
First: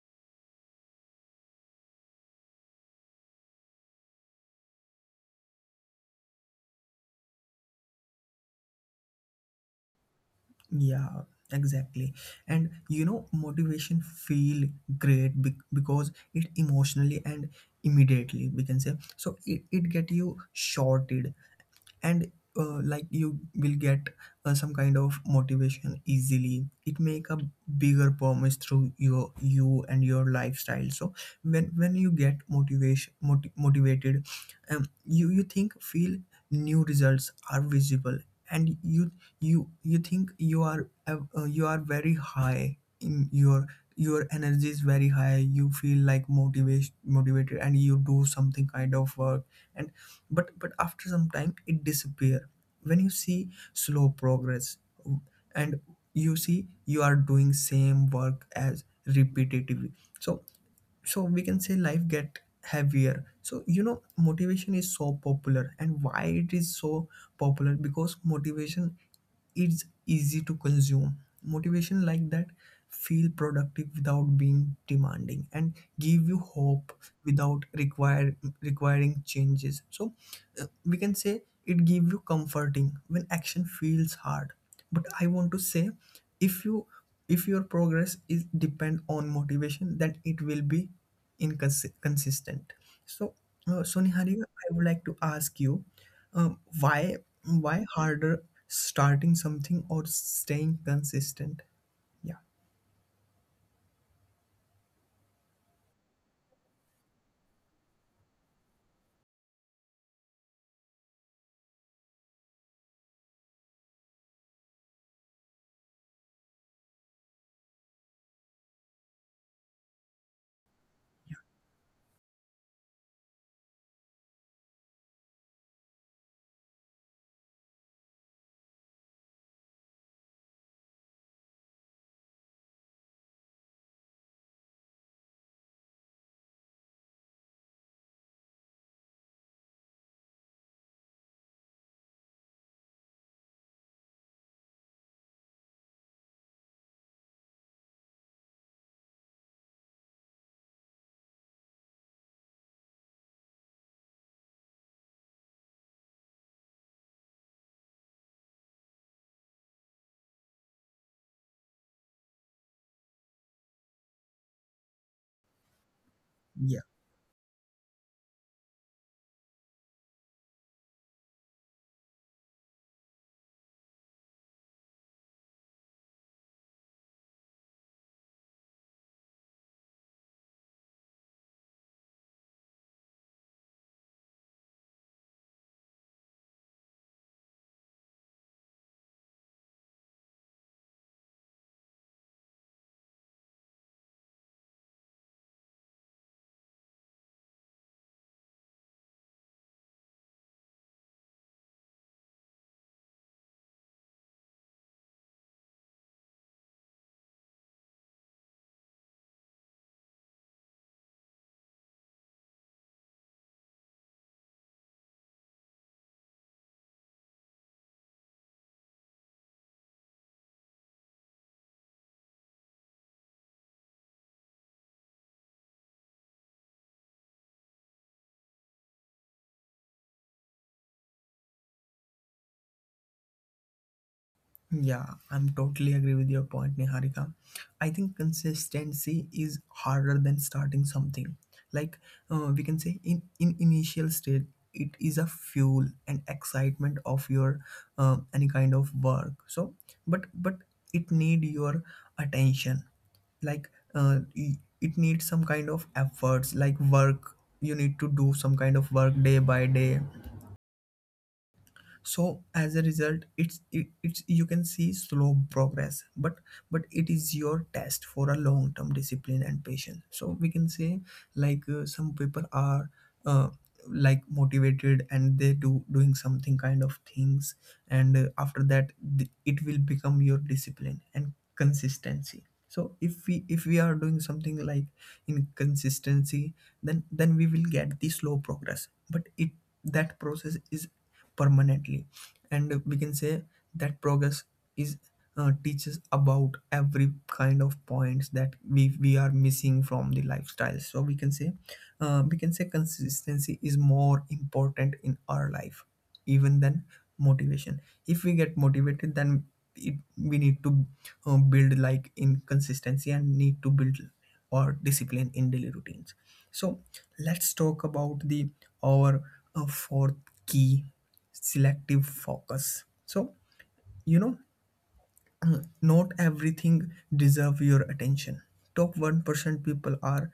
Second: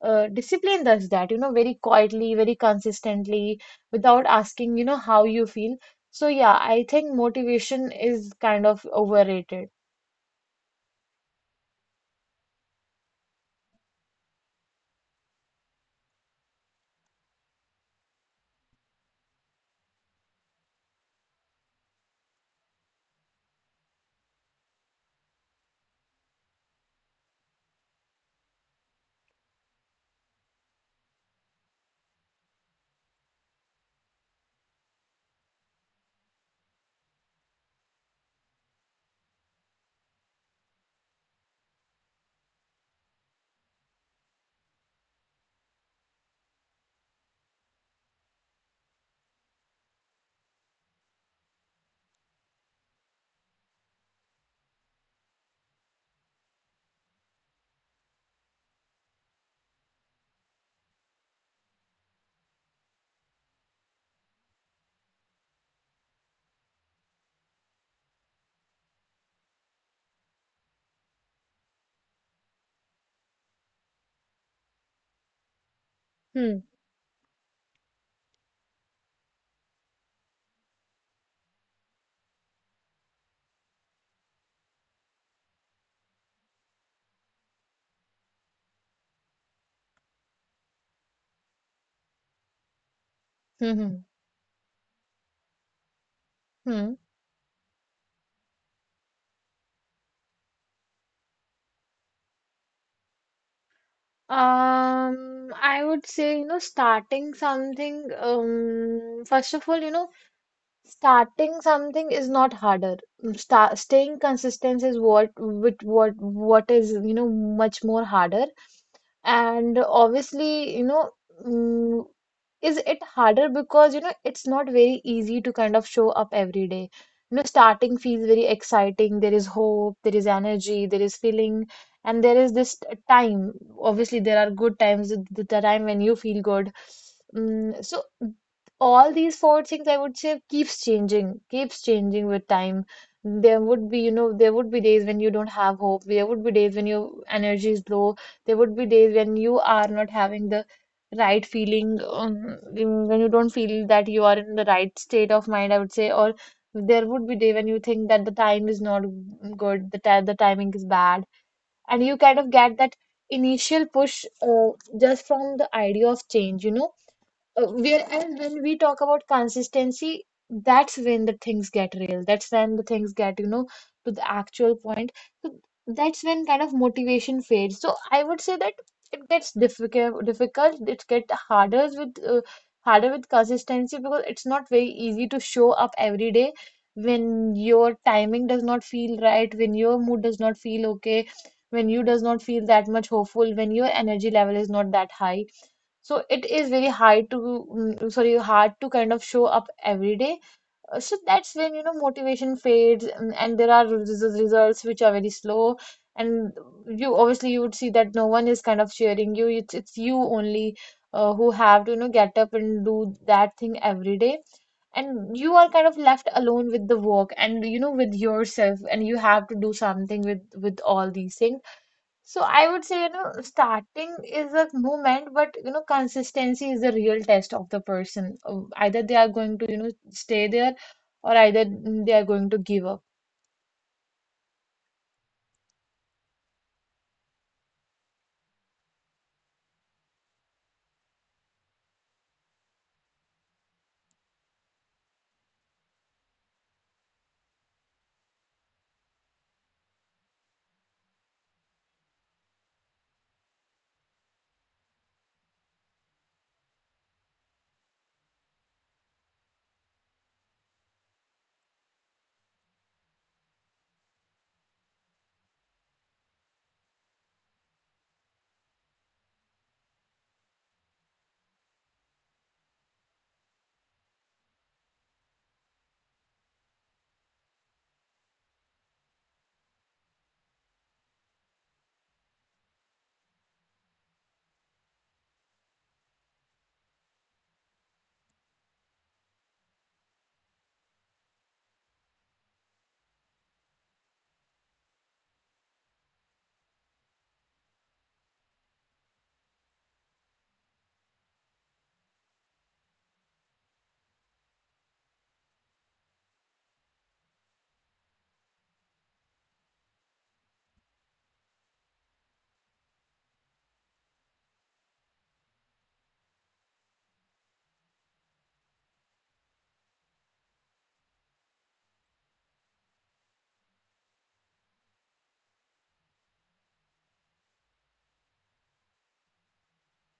Speaker 2: uh, Discipline does that, you know, very quietly, very consistently, without asking, you know, how you feel. So yeah, I think motivation is kind of overrated.
Speaker 1: Yeah, exactly. And you know motivation feel great be- because it emotionally and immediately, we can say. So it, it get you shorted. And uh, like you will get uh, some kind of motivation easily. It make a bigger promise through your you and your lifestyle. So when when you get motivation moti- motivated, um, you you think feel new results are visible. And you you you think you are uh, uh, you are very high in your your energy is very high. You feel like motivation motivated and you do something kind of work. And but but after some time it disappear, when you see slow progress. And you see you are doing same work as repetitively. So so we can say life get heavier. So you know, motivation is so popular. And why it is so popular? Because motivation, it's easy to consume. Motivation like that feel productive without being demanding and give you
Speaker 2: Hmm.
Speaker 1: hope without require requiring changes. So uh, we can say it give you comforting when action feels hard. But I want to say, if you, if your progress is depend on motivation, then it will be inconsistent. So
Speaker 2: Hmm.
Speaker 1: uh, so
Speaker 2: Hmm.
Speaker 1: Niharika, I would like to ask you, uh,
Speaker 2: hmm.
Speaker 1: why why harder, starting something or staying consistent? Yeah.
Speaker 2: Um, I would say, you know, starting something, um, first of all, you know, Starting something is not harder. Mm, Sta staying consistent is what with what what is, you know, much more harder. And obviously, you know, mm, is it harder because, you know, it's not very easy to kind of show up every day. You know, starting feels very exciting. There is hope, there is energy, there is feeling, and there is this t- time. Obviously, there are good times, the the time when you feel good. Mm, so all these four things, I would say, keeps changing, keeps changing with time. There would be, you know, there would be days when you don't have hope. There would be days when your energy is low. There would be days when you are not having the right feeling, um, in- when you don't feel that you are in the right state of mind, I would say. Or there would be day when you think that the time is not good, the ti the timing is bad, and you kind of get that initial push, uh, just from the idea of change, you
Speaker 1: Yeah.
Speaker 2: know. Uh, where and when we talk about consistency, that's when the things get real. That's when the things get, you know, to the actual point. So that's when kind of motivation fades. So I would say that it gets difficult, difficult. It gets harder with uh, harder with consistency because it's not very easy to show up every day when your timing does not feel right, when your mood does not feel okay, when you does not feel that much hopeful, when your energy level is not that high, so it is very hard to, mm, sorry, hard to kind of show up every day. Uh, So that's when, you know, motivation fades, mm, and there are res- results which are very slow. And you, obviously, you would see that no one is kind of cheering you. It's, it's you only uh, who have to, you know, get up and do that thing every day. And you are kind of left alone with the work and, you know, with yourself, and you have to do something with with all these things. So I would say, you know, starting is a movement, but, you know, consistency is the real test of the person. Uh, Either they are going to, you know, stay there, or either they are going to give up.
Speaker 1: Yeah, I'm totally agree with your point, Niharika. I think consistency is harder than starting something. Like uh, we can say, in in initial state, it is a fuel and excitement of your uh, any kind of work. So, but but it need your attention. Like uh, y- it needs some kind of efforts, like work. You need to do some kind of work day by day. So as a result, it's it, it's, you can see slow progress, but but it is your test for a long term discipline and patience. So we can say, like uh, some people are uh, like motivated, and they do doing something kind of things. And uh, after that, th- it will become your discipline and consistency. So if we if we are doing something like inconsistency, then then we will get the slow progress, but it, that process is permanently. And we can say that progress is uh, teaches about every kind of points that we, we are missing from the lifestyle. So we can say uh, we can say consistency is more important in our life, even than motivation. If we get motivated, then it, we need to uh, build like inconsistency, and need to build or discipline in daily routines. So let's talk about the our uh, fourth key, selective focus. So, you know, [CLEARS THROAT] not everything deserve your attention. Top one percent people are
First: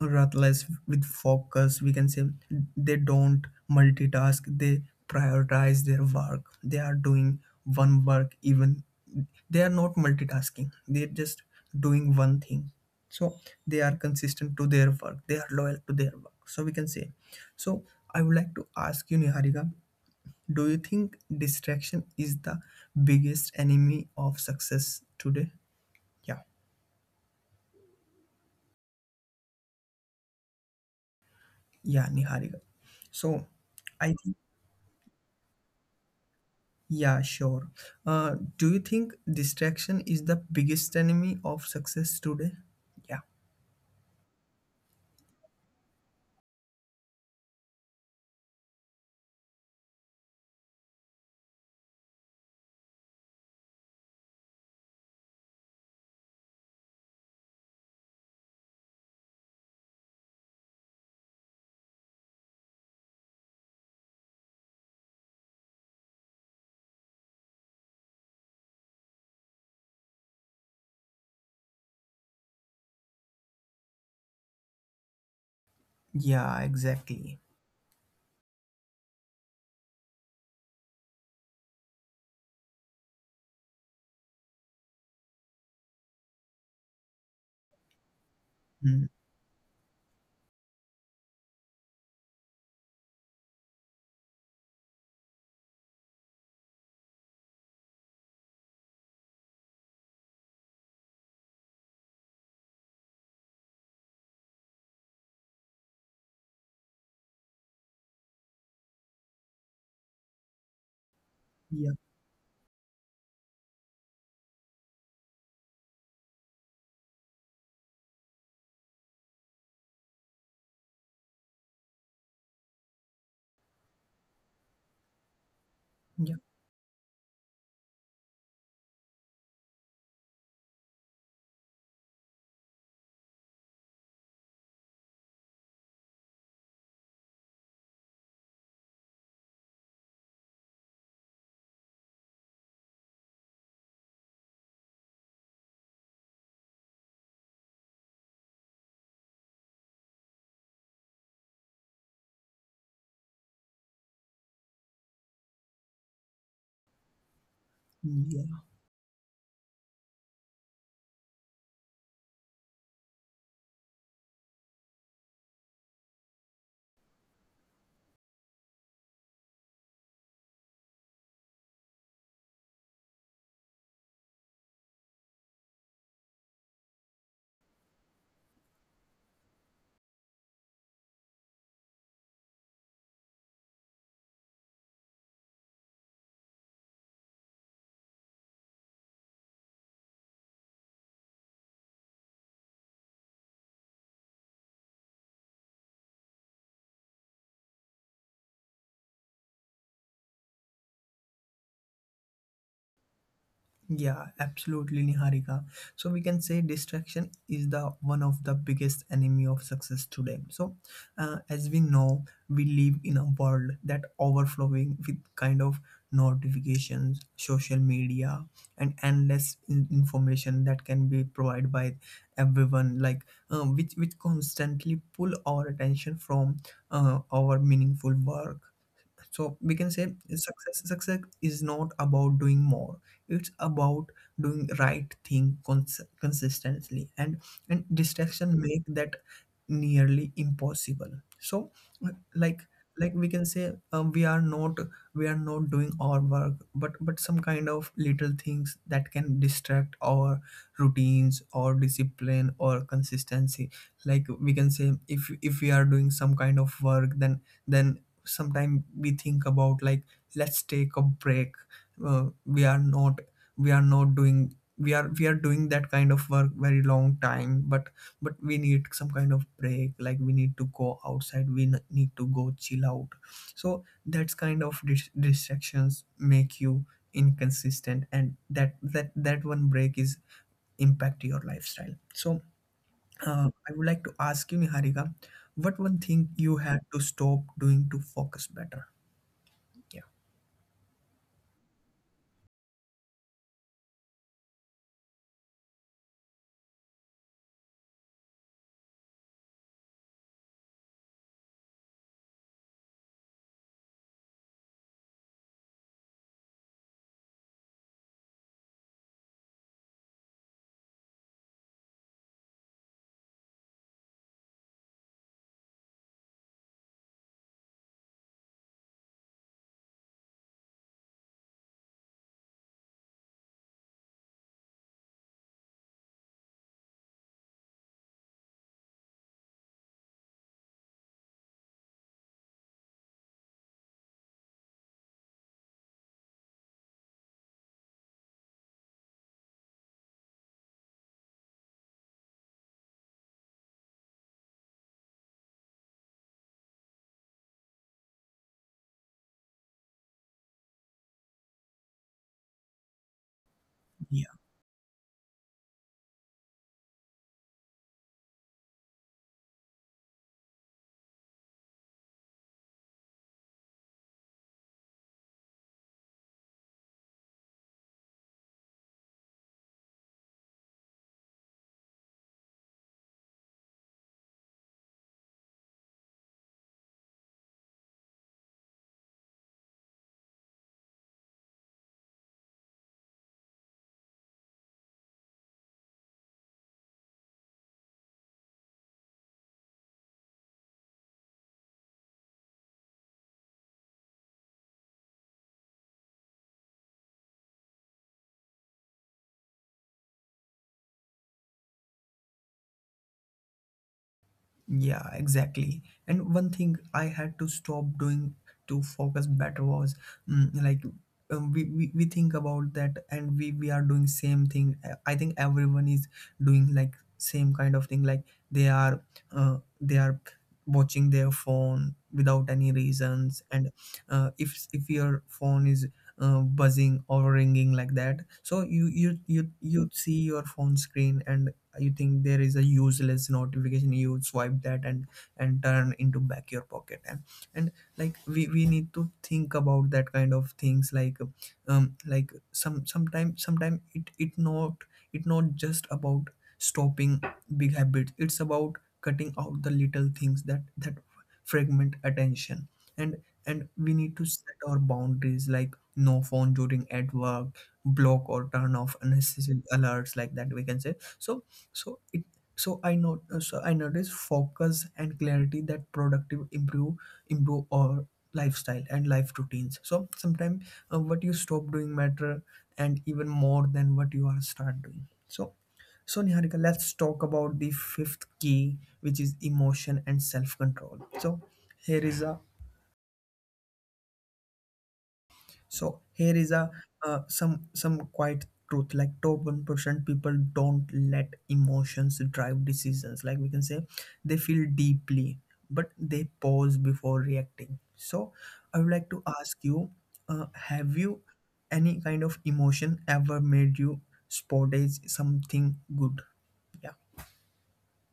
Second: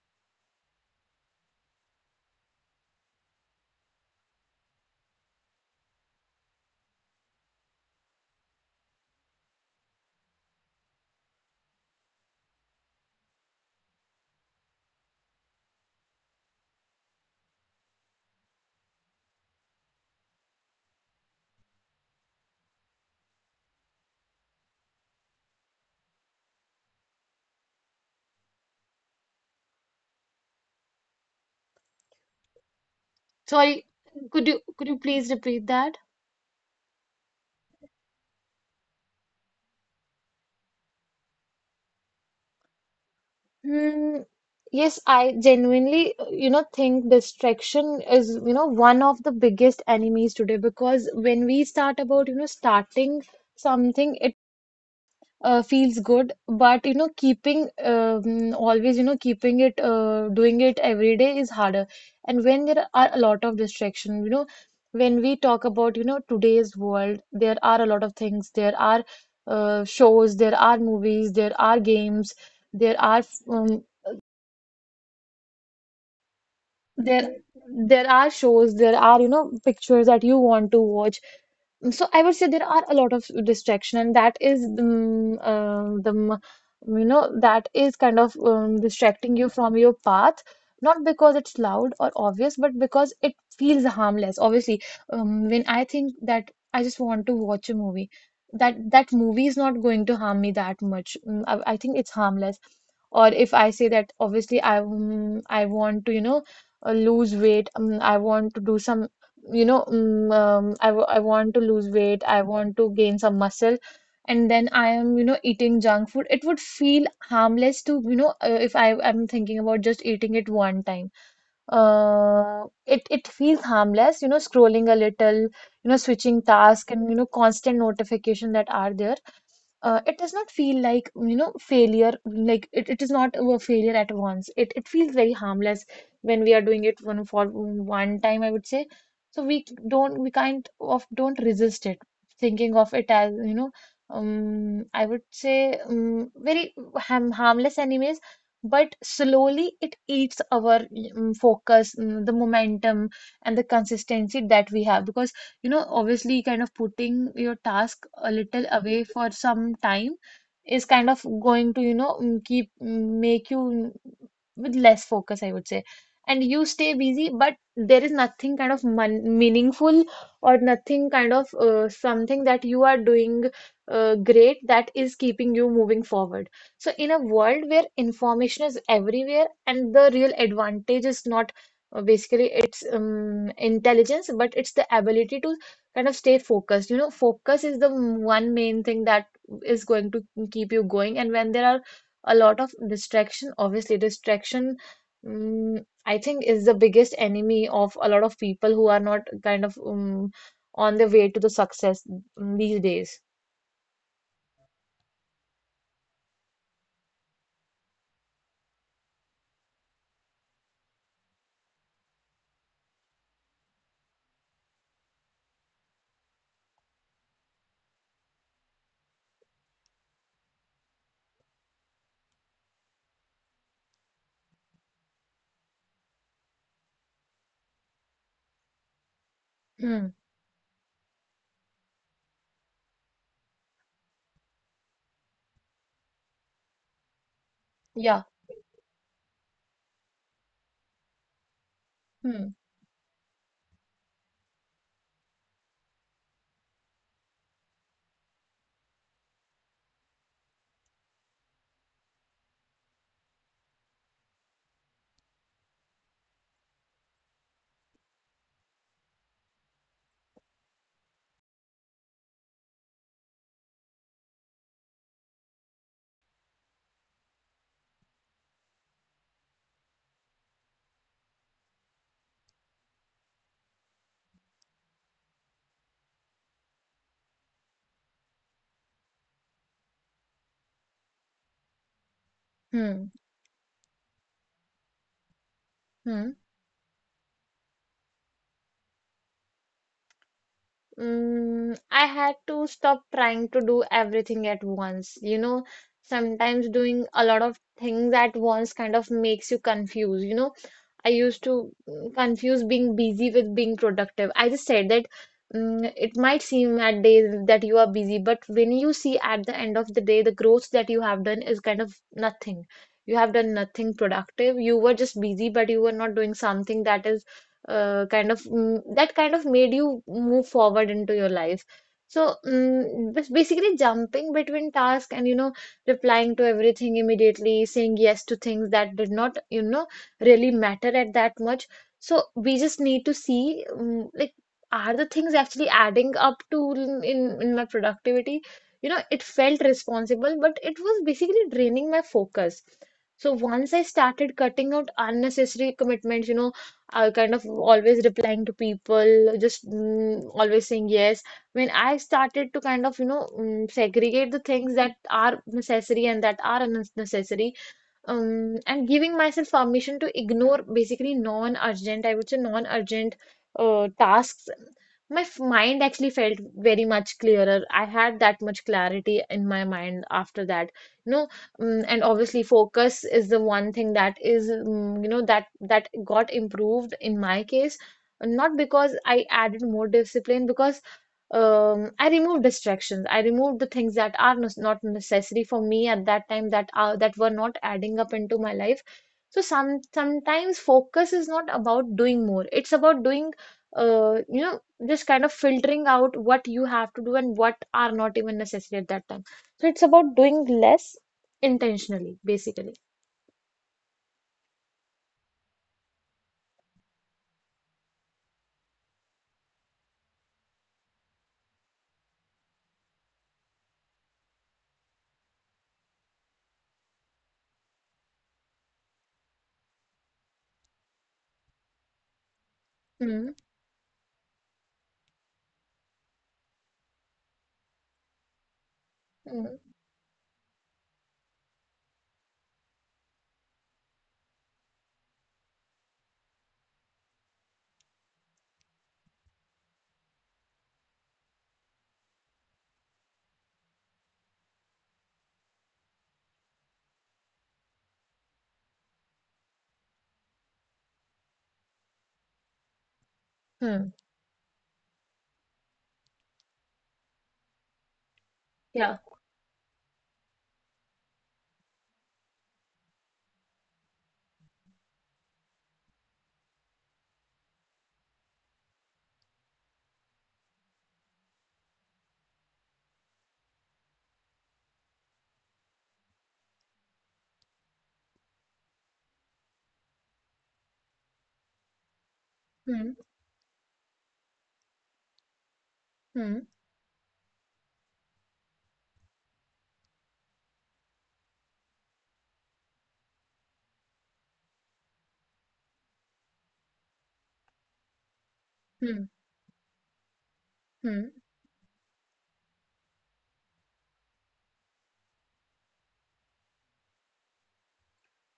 Speaker 1: ruthless with focus. We can say they don't multitask, they prioritize their work. They are doing one work, even they are not multitasking. They're just doing one thing. So they are consistent to their work. They are loyal to their work. So we can say. So I would like to ask you, Niharika, do you think distraction is the biggest enemy of success today? Yeah, yeah, Niharika. So,
Speaker 2: Sorry,
Speaker 1: I think,
Speaker 2: could you could you please repeat that?
Speaker 1: yeah, sure. Uh, do you think distraction is the biggest enemy of success today? Yeah,
Speaker 2: Hmm. Yes, I genuinely, uh, you know, think distraction is, you know, one of the biggest enemies today, because when we start about, you know, starting something, it uh, feels good, but, you know, keeping um, always, you know, keeping it, uh, doing it every day is harder. And when there are a lot of distraction, you know, when we talk about, you know, today's world, there are a lot of things. There are uh, shows, there are movies, there are games, there are um,
Speaker 1: yeah,
Speaker 2: there
Speaker 1: exactly.
Speaker 2: there are shows, there are, you know, pictures that you want to watch. So I would say there are a lot of distraction, and that is um, uh, the m- you know, that is kind of um,
Speaker 1: Mm,
Speaker 2: distracting you from your path, not because it's loud or obvious, but because it feels harmless. Obviously, um, when I think that I just want to watch a movie, that that movie is not going to harm me that much. Mm, I, I think it's harmless. Or if I say that, obviously, I um, I want to, you know, uh, lose weight, um, I want to do some, you know, mm, um, I, w I want to lose
Speaker 1: yeah,
Speaker 2: weight, I want to gain some muscle, and then I am, you know, eating junk food. It would feel harmless to, you know, uh, if I am thinking about just eating it one time. Uh, it it feels harmless, you know, scrolling a little, you know, switching
Speaker 1: yeah,
Speaker 2: task, and, you know, constant notification that are there. Uh, it does not feel like, you know, failure. Like it, it is not a failure at once, it it feels very harmless when we are doing it one for one time, I would say. So we don't, we kind of don't resist it, thinking of it as, you know, um I would say, um, very harm harmless anyways. But slowly it eats our um, focus, um, the momentum and the consistency that we have, because, you know, obviously kind of putting your task a little
Speaker 1: yeah.
Speaker 2: away for some time is kind of going to, you know, mm, keep mm, make you mm, with less focus, I would say. And you stay busy, but there is nothing kind of mon meaningful, or nothing kind of uh, something that you are doing uh, great that is keeping you moving forward. So, in a world where information is everywhere and the real advantage is not uh, basically, it's um, intelligence, but it's the ability to kind of stay focused. You know, focus is the m- one main thing that is going to keep you going. And when there are a lot of distraction, obviously distraction, um, I think, is the biggest enemy of a lot of people who are not kind of um, on the way to the success, mm, these days.
Speaker 1: Yeah, absolutely, Niharika. So we can say distraction is the one of the biggest enemy of success today. So, uh, as we know, we live in a world that overflowing with kind of notifications, social media, and endless in- information that can be provided by everyone, like um, which which constantly pull our attention from uh, our meaningful work. So we can
Speaker 2: Hmm.
Speaker 1: say success, success is not about doing more, it's about doing right thing cons- consistently. and and
Speaker 2: Yeah.
Speaker 1: distraction make that nearly impossible. So uh,
Speaker 2: Hmm.
Speaker 1: like like we can say um, we are not, we are not doing our work, but but some kind of little things that can distract our routines or discipline or consistency. Like we can say, if if we are doing some kind of work, then then sometimes we think about like, let's take a break. Uh, we are not, we are not doing, we are, we are doing that kind of work very long time. but but we need some kind of break, like we need to go outside, we n- need to go chill out. So that's kind of dis- distractions make you inconsistent, and that that that one break is impact your lifestyle. So
Speaker 2: Hmm.
Speaker 1: uh, I would like to ask you, Niharika, what one
Speaker 2: Hmm.
Speaker 1: thing you had to stop doing to focus better? Yeah.
Speaker 2: Mm, I had to stop trying to do everything at once. You know, sometimes doing a lot of things at once kind of makes you confused. You know, I used to mm, confuse being busy with being productive. I just said that mm, it might seem at days that you are busy, but when you see at the end of the day, the growth that you have done is kind of nothing. You have done nothing productive. You were just busy, but you were not doing something that is uh, kind of mm, that kind of made you move forward into your life. So mm, bas- basically, jumping between tasks and, you know, replying to everything immediately, saying yes to things that did not, you know, really matter at that much. So we just need to see mm like, are the things actually adding up to in in in my productivity? You know, it felt responsible, but it was basically draining my focus. So once I started cutting out unnecessary commitments, you know, uh, kind of always replying to people, just mm, always saying yes. When I started to kind of, you know, mm, segregate
Speaker 1: Yeah,
Speaker 2: the things that are necessary and that are unnecessary, um, and giving myself permission to ignore basically non-urgent, I would say non-urgent uh, tasks. My f- mind actually felt very much clearer. I had that much clarity in my mind after that, you know. Um, and obviously, focus is the one thing that is, um, you know, that that got improved in my case. Not because I added more discipline, because um, I removed distractions. I removed the things that are nes- not necessary for me at that time, that are that were not adding up into my life. So some sometimes focus is not about doing more. It's about doing, uh, you know, just kind of filtering out what you have to do and what are not even necessary at that time. So it's about doing less intentionally, basically.
Speaker 1: yeah, exactly. And one thing I had to stop doing to focus better was, mm, like um, we, we we think about that, and we we are doing same thing. Uh, I think everyone is doing like same kind of thing. Like they are uh, they are watching their phone without any
Speaker 2: Hmm.
Speaker 1: reasons. And uh, if if your phone is uh, buzzing or ringing like that, so you you
Speaker 2: Hmm.
Speaker 1: you you see your phone screen, and you think there is a useless notification. You swipe that and and turn into back your pocket and and like, we we need to think about that kind of things. Like um like some sometimes sometimes it, it not, it not just about stopping big habits. It's about cutting out the little things that that fragment attention. and and
Speaker 2: Hmm.
Speaker 1: we need to set our boundaries, like no phone during at work block, or turn
Speaker 2: Yeah.
Speaker 1: off unnecessary alerts, like that, we can say. So so it, so I know, so I notice focus and clarity that productive improve, improve our lifestyle and life routines. So sometimes uh, what you stop doing matter and even more than what you are start doing. So so Niharika, let's talk about the fifth key, which is emotion and self control. So here is a.
Speaker 2: Hmm.
Speaker 1: So
Speaker 2: Hmm.
Speaker 1: here is a uh, some some quite truth, like top one percent people don't let emotions drive decisions. Like we can say, they feel deeply, but they pause before reacting. So I would
Speaker 2: Hmm.
Speaker 1: like to ask you, uh, have
Speaker 2: Hmm.
Speaker 1: you, any kind of emotion ever made you sportage something good? Yeah.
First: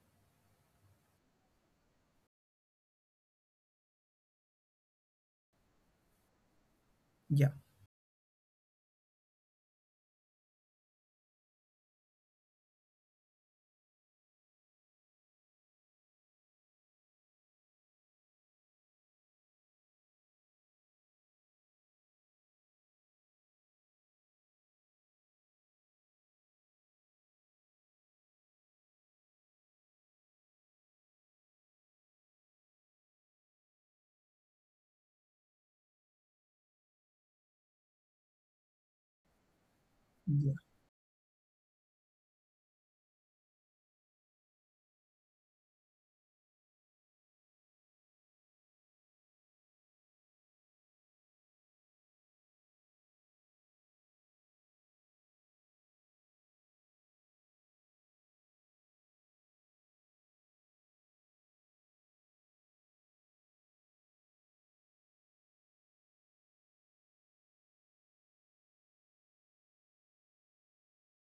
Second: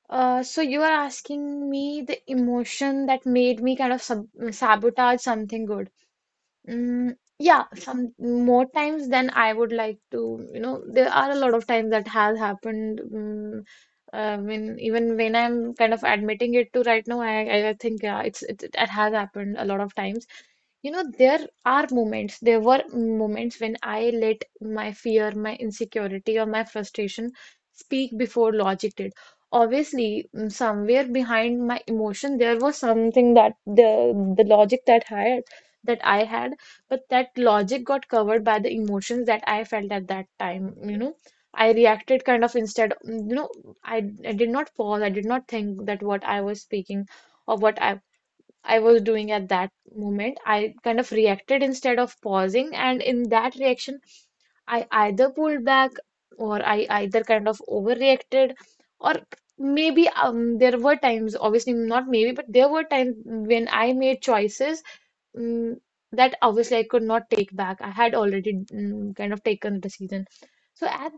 Speaker 2: Uh, so you are asking me the emotion that made me kind of sub sabotage something good. Mm,
Speaker 1: Yeah.
Speaker 2: yeah, some more times than I would like to. You know, there are a lot of times that has happened. Mm, I mean, even when I'm kind of admitting it to right now, I I I think yeah, it's it, it has happened a lot of times. You know, there are moments there were moments when I let my fear, my insecurity, or my frustration speak before logic did. Obviously, mm, somewhere behind my emotion there was something, that the the logic that had that I had, but that logic got covered by the emotions that I felt at that
Speaker 1: Yeah.
Speaker 2: time. You know, I reacted kind of instead. Mm, you know, i, I did not pause, I did not think that what I was speaking or what i I was doing at that moment. I kind of reacted instead of pausing. And in that reaction, I either pulled back, or I either kind of overreacted, or maybe um, there were times, obviously not maybe, but there were times when I made choices mm, that obviously I could not take back. I had already mm, kind of taken the decision. So at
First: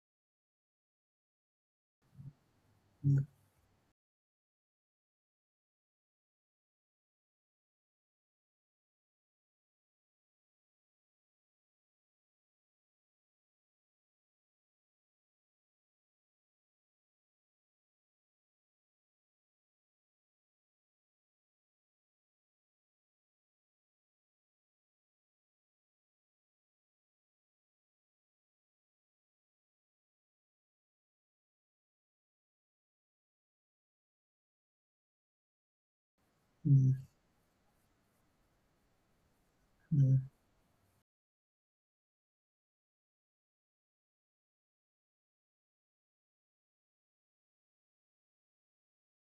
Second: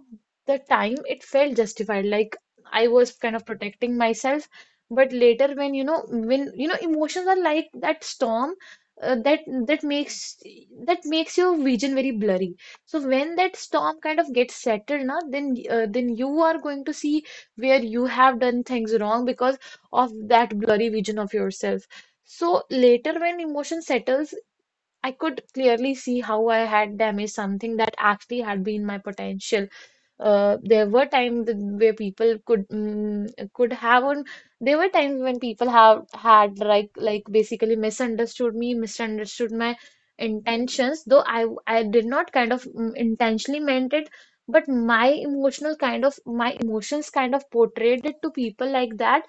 Speaker 2: the time, it felt justified, like I was
Speaker 1: Yeah.
Speaker 2: kind of protecting myself. But later, when you know, when you know, emotions are like that storm uh, that that makes that makes your vision very blurry. So when that storm kind of gets settled, now then uh, then you are going to see where you have done things wrong because of that blurry vision of yourself. So later, when emotion settles, I could clearly see how I had damaged something that actually had been my potential. Uh, there were times where people could mm, could have on. There were times when people have had like
Speaker 1: Mm.
Speaker 2: like basically misunderstood me, misunderstood my
Speaker 1: Mm.
Speaker 2: intentions. Though I I did not kind of mm, intentionally meant it, but my emotional kind of my emotions kind of portrayed it to people like that,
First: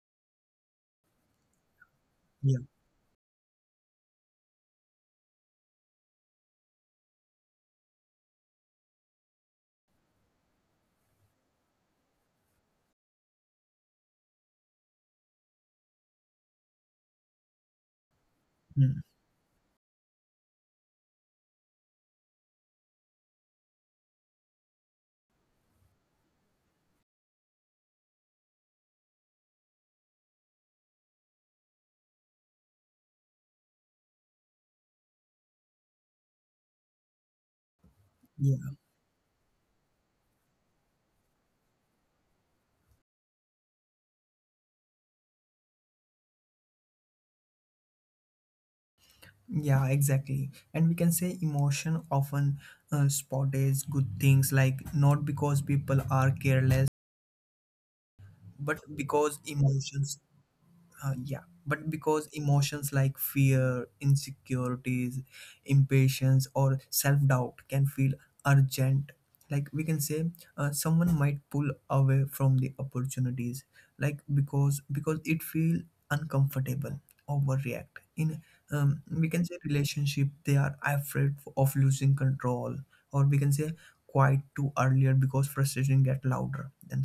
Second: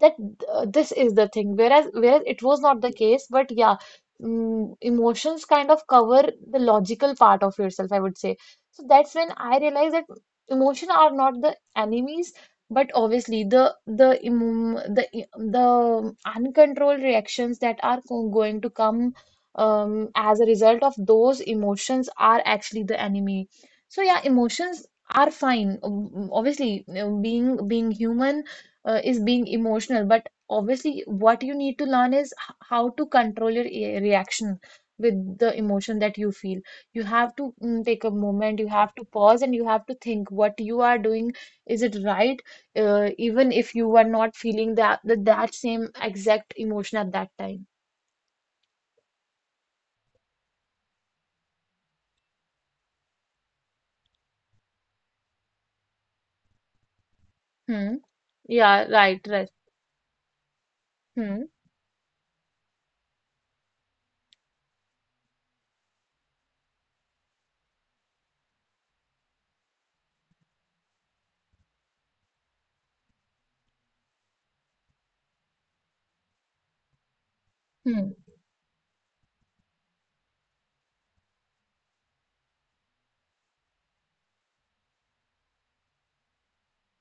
Speaker 2: that uh, this is the thing, whereas whereas it
Speaker 1: Yeah.
Speaker 2: was not the case. But yeah, mm, emotions kind of cover the logical part of yourself, I would say. So that's when I realized that emotion are not the enemies, but obviously the the emo- the the uncontrolled reactions that are go- going to
Speaker 1: Mm.
Speaker 2: come um, as a result of those emotions are actually the enemy. So yeah, emotions are fine. Um, obviously, you know, being being human uh, is being emotional, but obviously what you need to learn is h- how to control your e- reaction with the emotion that you feel. You have to mm, take a moment, you
Speaker 1: Yeah.
Speaker 2: have to pause and you have to think what you are doing, is it right? Uh, even if you are not feeling that that, that same exact emotion at that time.
Speaker 1: Yeah, exactly. And we can say emotion often uh, spotted good things, like not because people are careless,
Speaker 2: Hmm.
Speaker 1: but
Speaker 2: Yeah, right,
Speaker 1: because
Speaker 2: right.
Speaker 1: emotions uh, yeah,
Speaker 2: Hmm.
Speaker 1: but because emotions like fear, insecurities, impatience, or self doubt can feel urgent. Like we can say, uh, someone might pull away from the opportunities, like because because it feel uncomfortable, overreact.
Speaker 2: Hmm.
Speaker 1: In um, we can say relationship, they are afraid of losing control. Or we can say quiet too earlier, because frustration get louder than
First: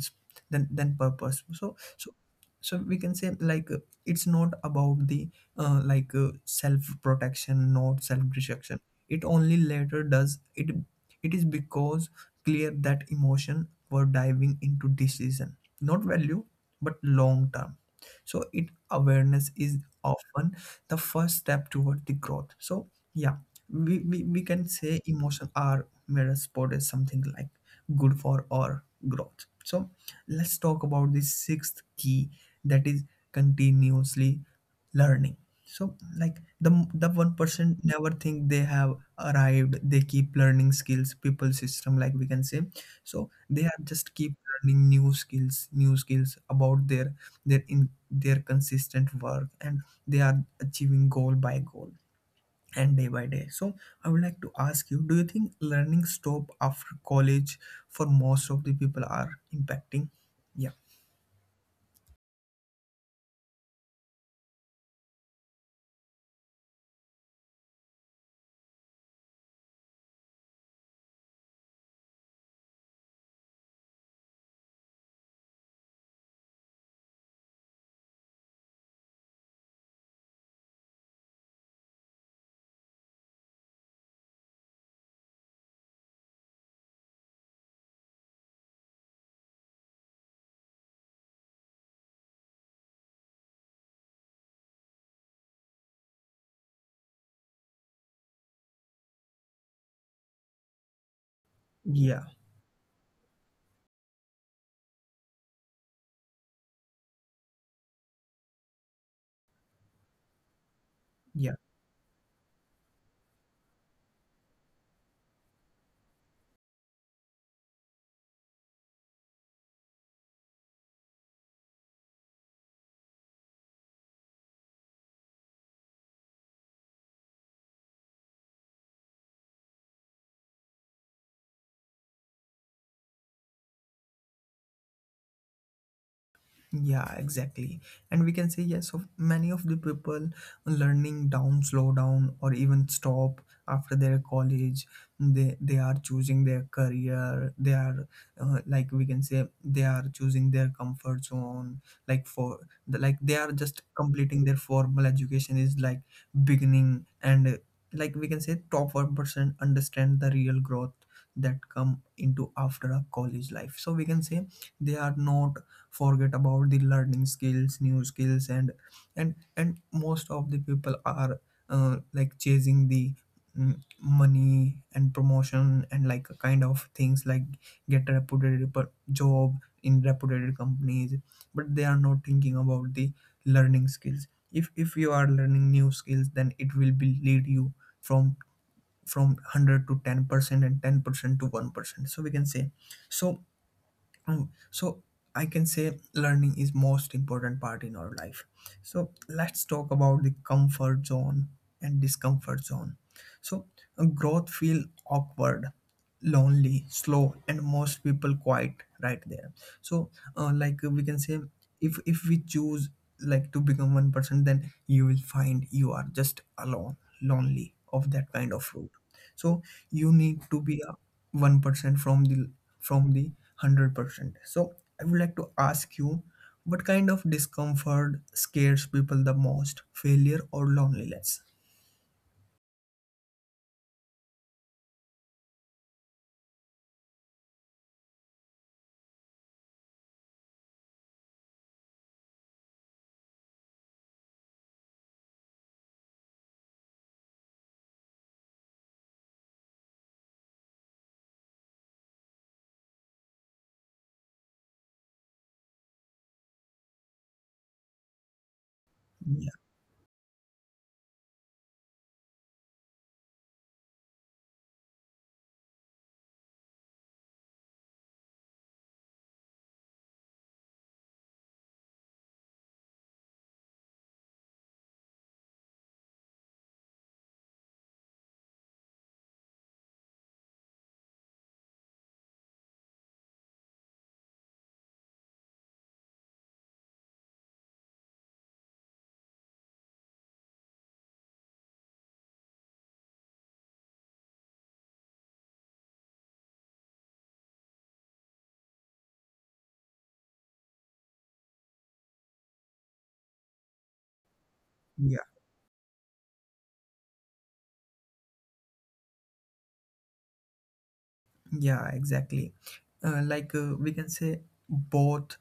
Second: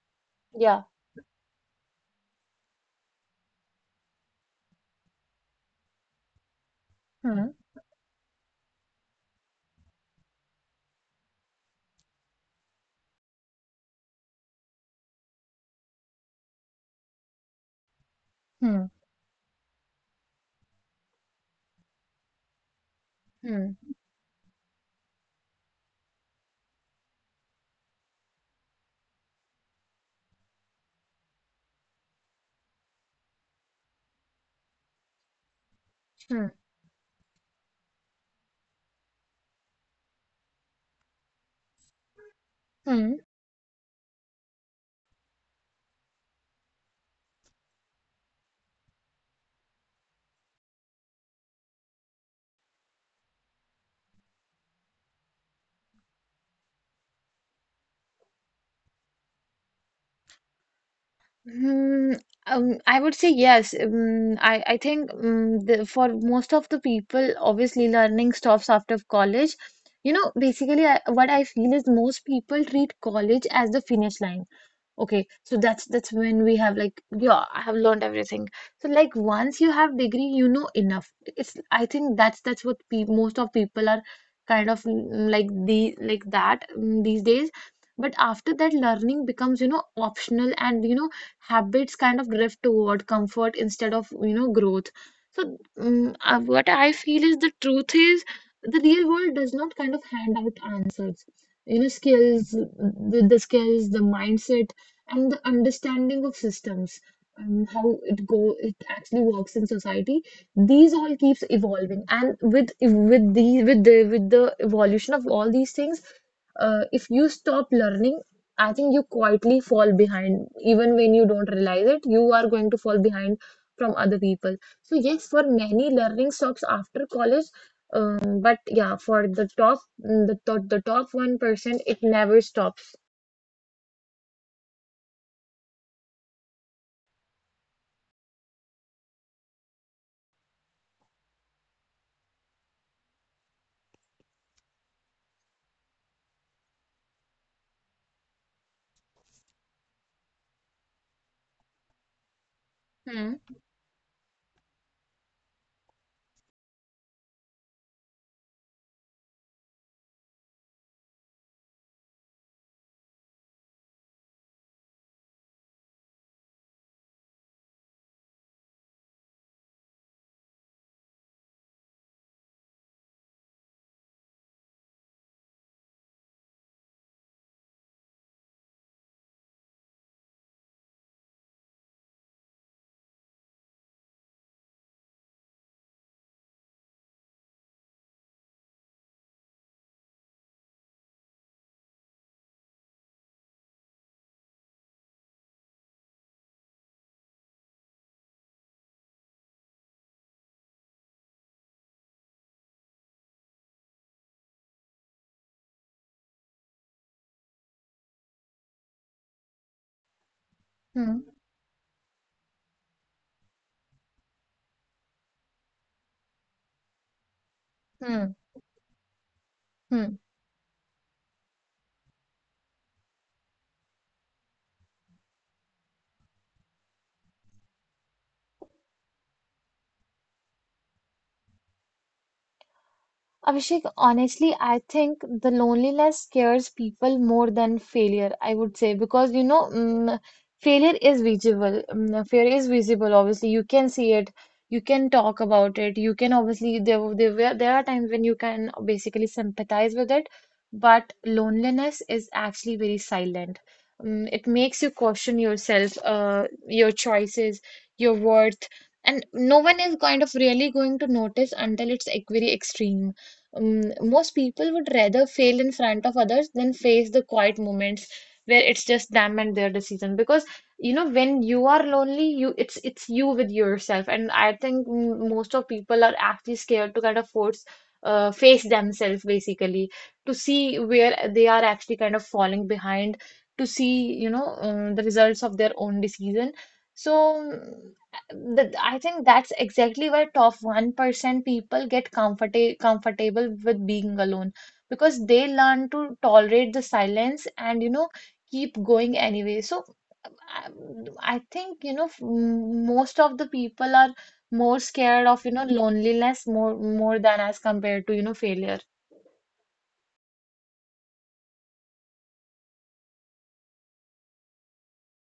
Speaker 1: than
Speaker 2: Yeah.
Speaker 1: than purpose. So so so we can say, like it's not about the uh, like uh, self
Speaker 2: hmm
Speaker 1: protection, not self destruction. It only later does it, it is because clear that emotion were diving into decision, not value, but long term. So it
Speaker 2: hmm.
Speaker 1: awareness is often the first step toward the growth. So yeah,
Speaker 2: Hmm.
Speaker 1: we, we, we can say emotion are mirror spot is something like good for our growth. So let's talk about the sixth key, that is continuously learning. So like
Speaker 2: Hmm.
Speaker 1: the the one person never think they have arrived. They keep learning skills, people system, like we can say.
Speaker 2: Hmm.
Speaker 1: So they are just keep learning new skills, new skills about their their in their consistent work. And they are achieving goal by goal, and day by day. So I would like to ask you, do you think learning stop after college for most of the people are impacting? Yeah.
Speaker 2: Hmm, um, I would say yes. Um, I, I think um, the, for most of the people, obviously learning stops after college. You know, basically, I, what I feel is most people treat college as the finish line. Okay, so that's that's when we have like, yeah, I have learned everything. So like once you have degree, you know enough. It's I think that's that's what pe most of people are kind of mm, like the like that mm, these days. But after that, learning becomes, you know, optional, and you know habits kind of drift toward comfort instead of you know growth. So mm uh, what I feel is the truth is the real world does not kind of hand out answers. You know,
Speaker 1: Yeah.
Speaker 2: skills, the, the skills, the mindset and the understanding of systems, um, how it go it actually works in society, these all keeps
Speaker 1: Yeah.
Speaker 2: evolving. And with with the with the with the evolution of all these things, uh, if you stop learning, I think you quietly fall behind. Even when you don't realize it, you are going to fall behind from other people. So yes, for many learning stops after college. Um, but yeah, for the top the, top the top one percent it never stops.
Speaker 1: Yeah, exactly. And we can say yes, of many of the people, learning down, slow down, or even stop after their college. They they are choosing their career. They are uh, like we can say, they are choosing their comfort zone. Like for the, like they
Speaker 2: Hmm.
Speaker 1: are just completing their formal education is like beginning. And uh, like we can say, top one percent understand the real growth that come into after a college life. So we can say, they are not forget about the learning skills, new skills. And and and most of the people are uh, like chasing the mm, money and promotion and like kind of things, like get a reputed per- job in reputed companies. But they are not thinking about the learning skills. If if you are learning new skills, then it will be lead you from from one hundred to ten percent, and ten percent to one percent. So we can say so um, so I can say learning is most important part in our life. So let's talk about the comfort zone and discomfort zone. So uh, Growth feel awkward, lonely, slow, and most people quite right there. So uh, like uh, we can
Speaker 2: Hmm.
Speaker 1: say if if we choose like to become one person, then you will find you are just alone, lonely of that
Speaker 2: Hmm.
Speaker 1: kind of route, so you
Speaker 2: Hmm.
Speaker 1: need to be a one percent from the from the one hundred percent. So I would like to ask you, what kind of discomfort scares people the most, failure or loneliness?
Speaker 2: Abhishek, honestly, I think the loneliness scares people more than failure, I would say, because you know, mm, failure is visible. Mm, failure is visible, obviously. You can see it, you can talk about it, you can obviously, there, were- there, were- there are times when you can basically sympathize with it, but loneliness is actually very silent. Mm, it makes you question yourself, uh, your choices, your worth, and
Speaker 1: yeah
Speaker 2: no one is kind of really going to notice until it's like very extreme. Um, most people would rather fail in front of others than face the quiet moments where it's just them and their decision. Because you know, when you are lonely, you it's it's you with yourself, and I think mm, most of people are actually scared to kind of force uh, face themselves basically, to see where they are actually kind of falling behind, to see you know um, the results of their own decision. So th- I think that's exactly why top one percent people get comforta comfortable with being alone, because they learn to tolerate the silence and you know keep going anyway. So I I think you know f- m- most of the people are more
Speaker 1: yeah.
Speaker 2: scared of you know loneliness more more than as compared to you know failure.
Speaker 1: Yeah, exactly. Uh, like uh, we can say both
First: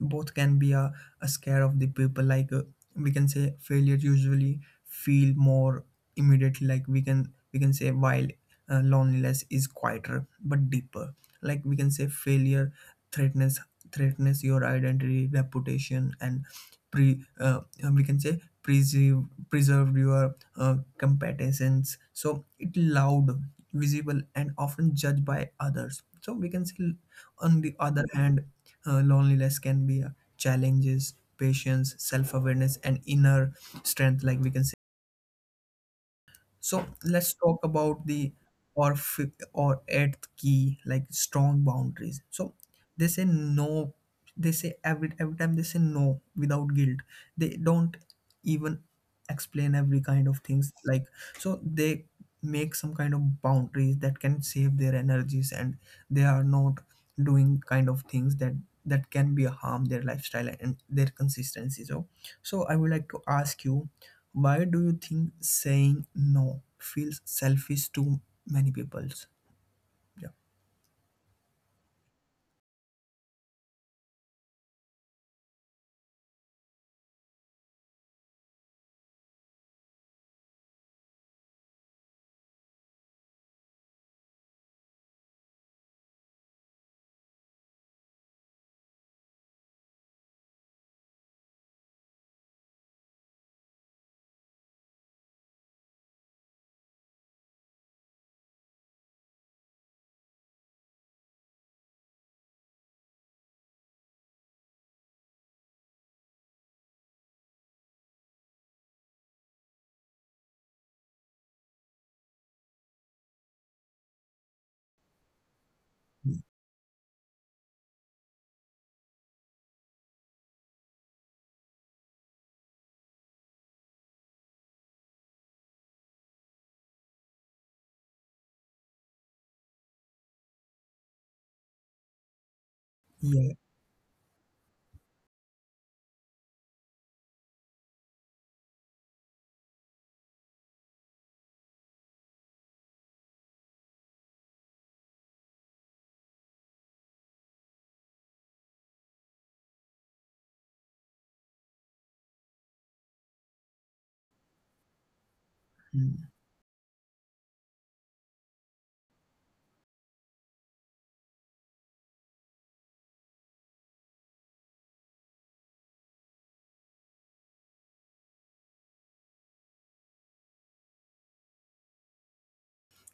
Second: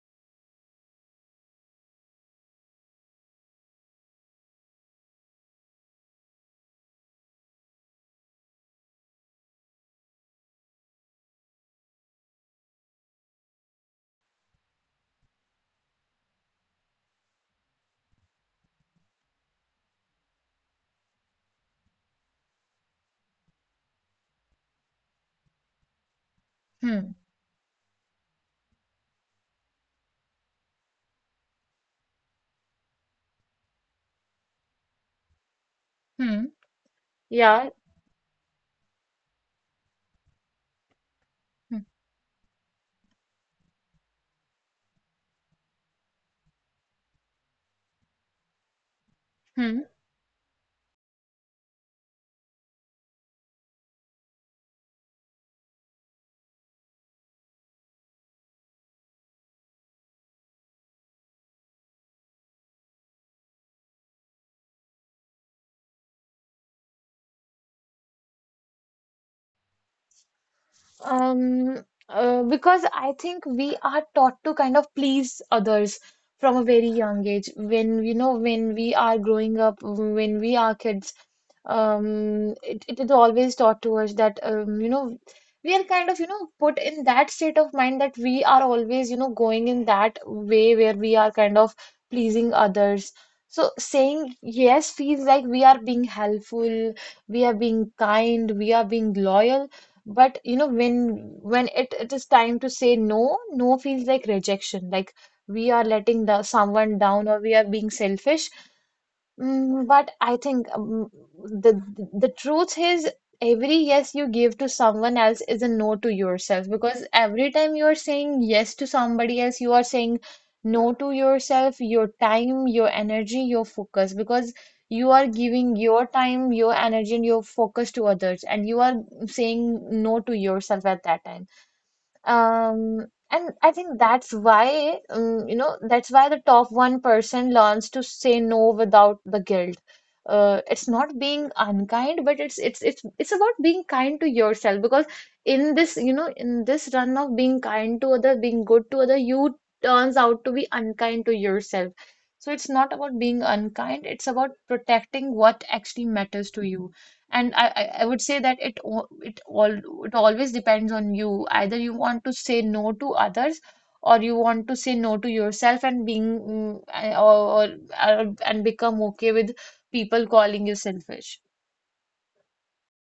Speaker 1: both can be a, a scare of the people. Like uh, we can say failure usually feel more immediately. Like we can we can say, while uh, loneliness is quieter but deeper. Like we can say failure threatens threatens your identity, reputation, and pre uh, we can say preserve preserve your uh, competence. So it loud, visible, and often judged by others, so we can see.
Speaker 2: Hmm.
Speaker 1: On the other hand, uh, loneliness can be a challenges patience, self-awareness, and inner strength, like we can say.
Speaker 2: Hmm.
Speaker 1: So let's talk
Speaker 2: Yeah.
Speaker 1: about the or fifth or eighth key, like strong
Speaker 2: Hmm.
Speaker 1: boundaries. So they say no. They say every every time they say no without guilt. They don't even explain
Speaker 2: Hmm.
Speaker 1: every kind of things. Like so they make some kind of boundaries that can save their energies, and they are not doing kind of things that that can be a harm their lifestyle and their consistency. So so I would like to ask you, why do you think saying no feels selfish to many people? Yeah.
Speaker 2: Um, uh, because I think we are taught to kind of please others from a very young age. When you know, when we are growing up, when we are kids, um, it, it is always taught to us that um, you know, we are kind of you know put in that state of mind that we are always you know going in that way where we are kind of pleasing others. So saying yes feels like we are being helpful, we are being kind, we are being loyal. But you know, when when it, it is time to say no, no feels like rejection. Like we are letting the someone down or we are being selfish. Mm, but I think um, the the truth is every yes you give to someone else is a no to yourself, because every time you are saying yes to somebody else, you are saying no to yourself, your time, your energy, your focus. Because you are giving your time, your energy, and your focus to others, and you are saying no to yourself at that time. Um, and
Speaker 1: Yeah.
Speaker 2: I think that's why, um, you know, that's why the top one percent learns to say no without the guilt. Uh, it's not being unkind, but it's it's it's it's about being kind to yourself, because in this, you know, in this run of being kind to other, being good to other, you turns out to be unkind to yourself. So it's not about being unkind, it's about protecting what actually
Speaker 1: Hmm.
Speaker 2: matters to you. And I, I I would say that it al- it all, it always depends on you. Either you want to say no to others, or you want to say no to yourself and being mm, uh, or, or or- and become okay with people calling you selfish.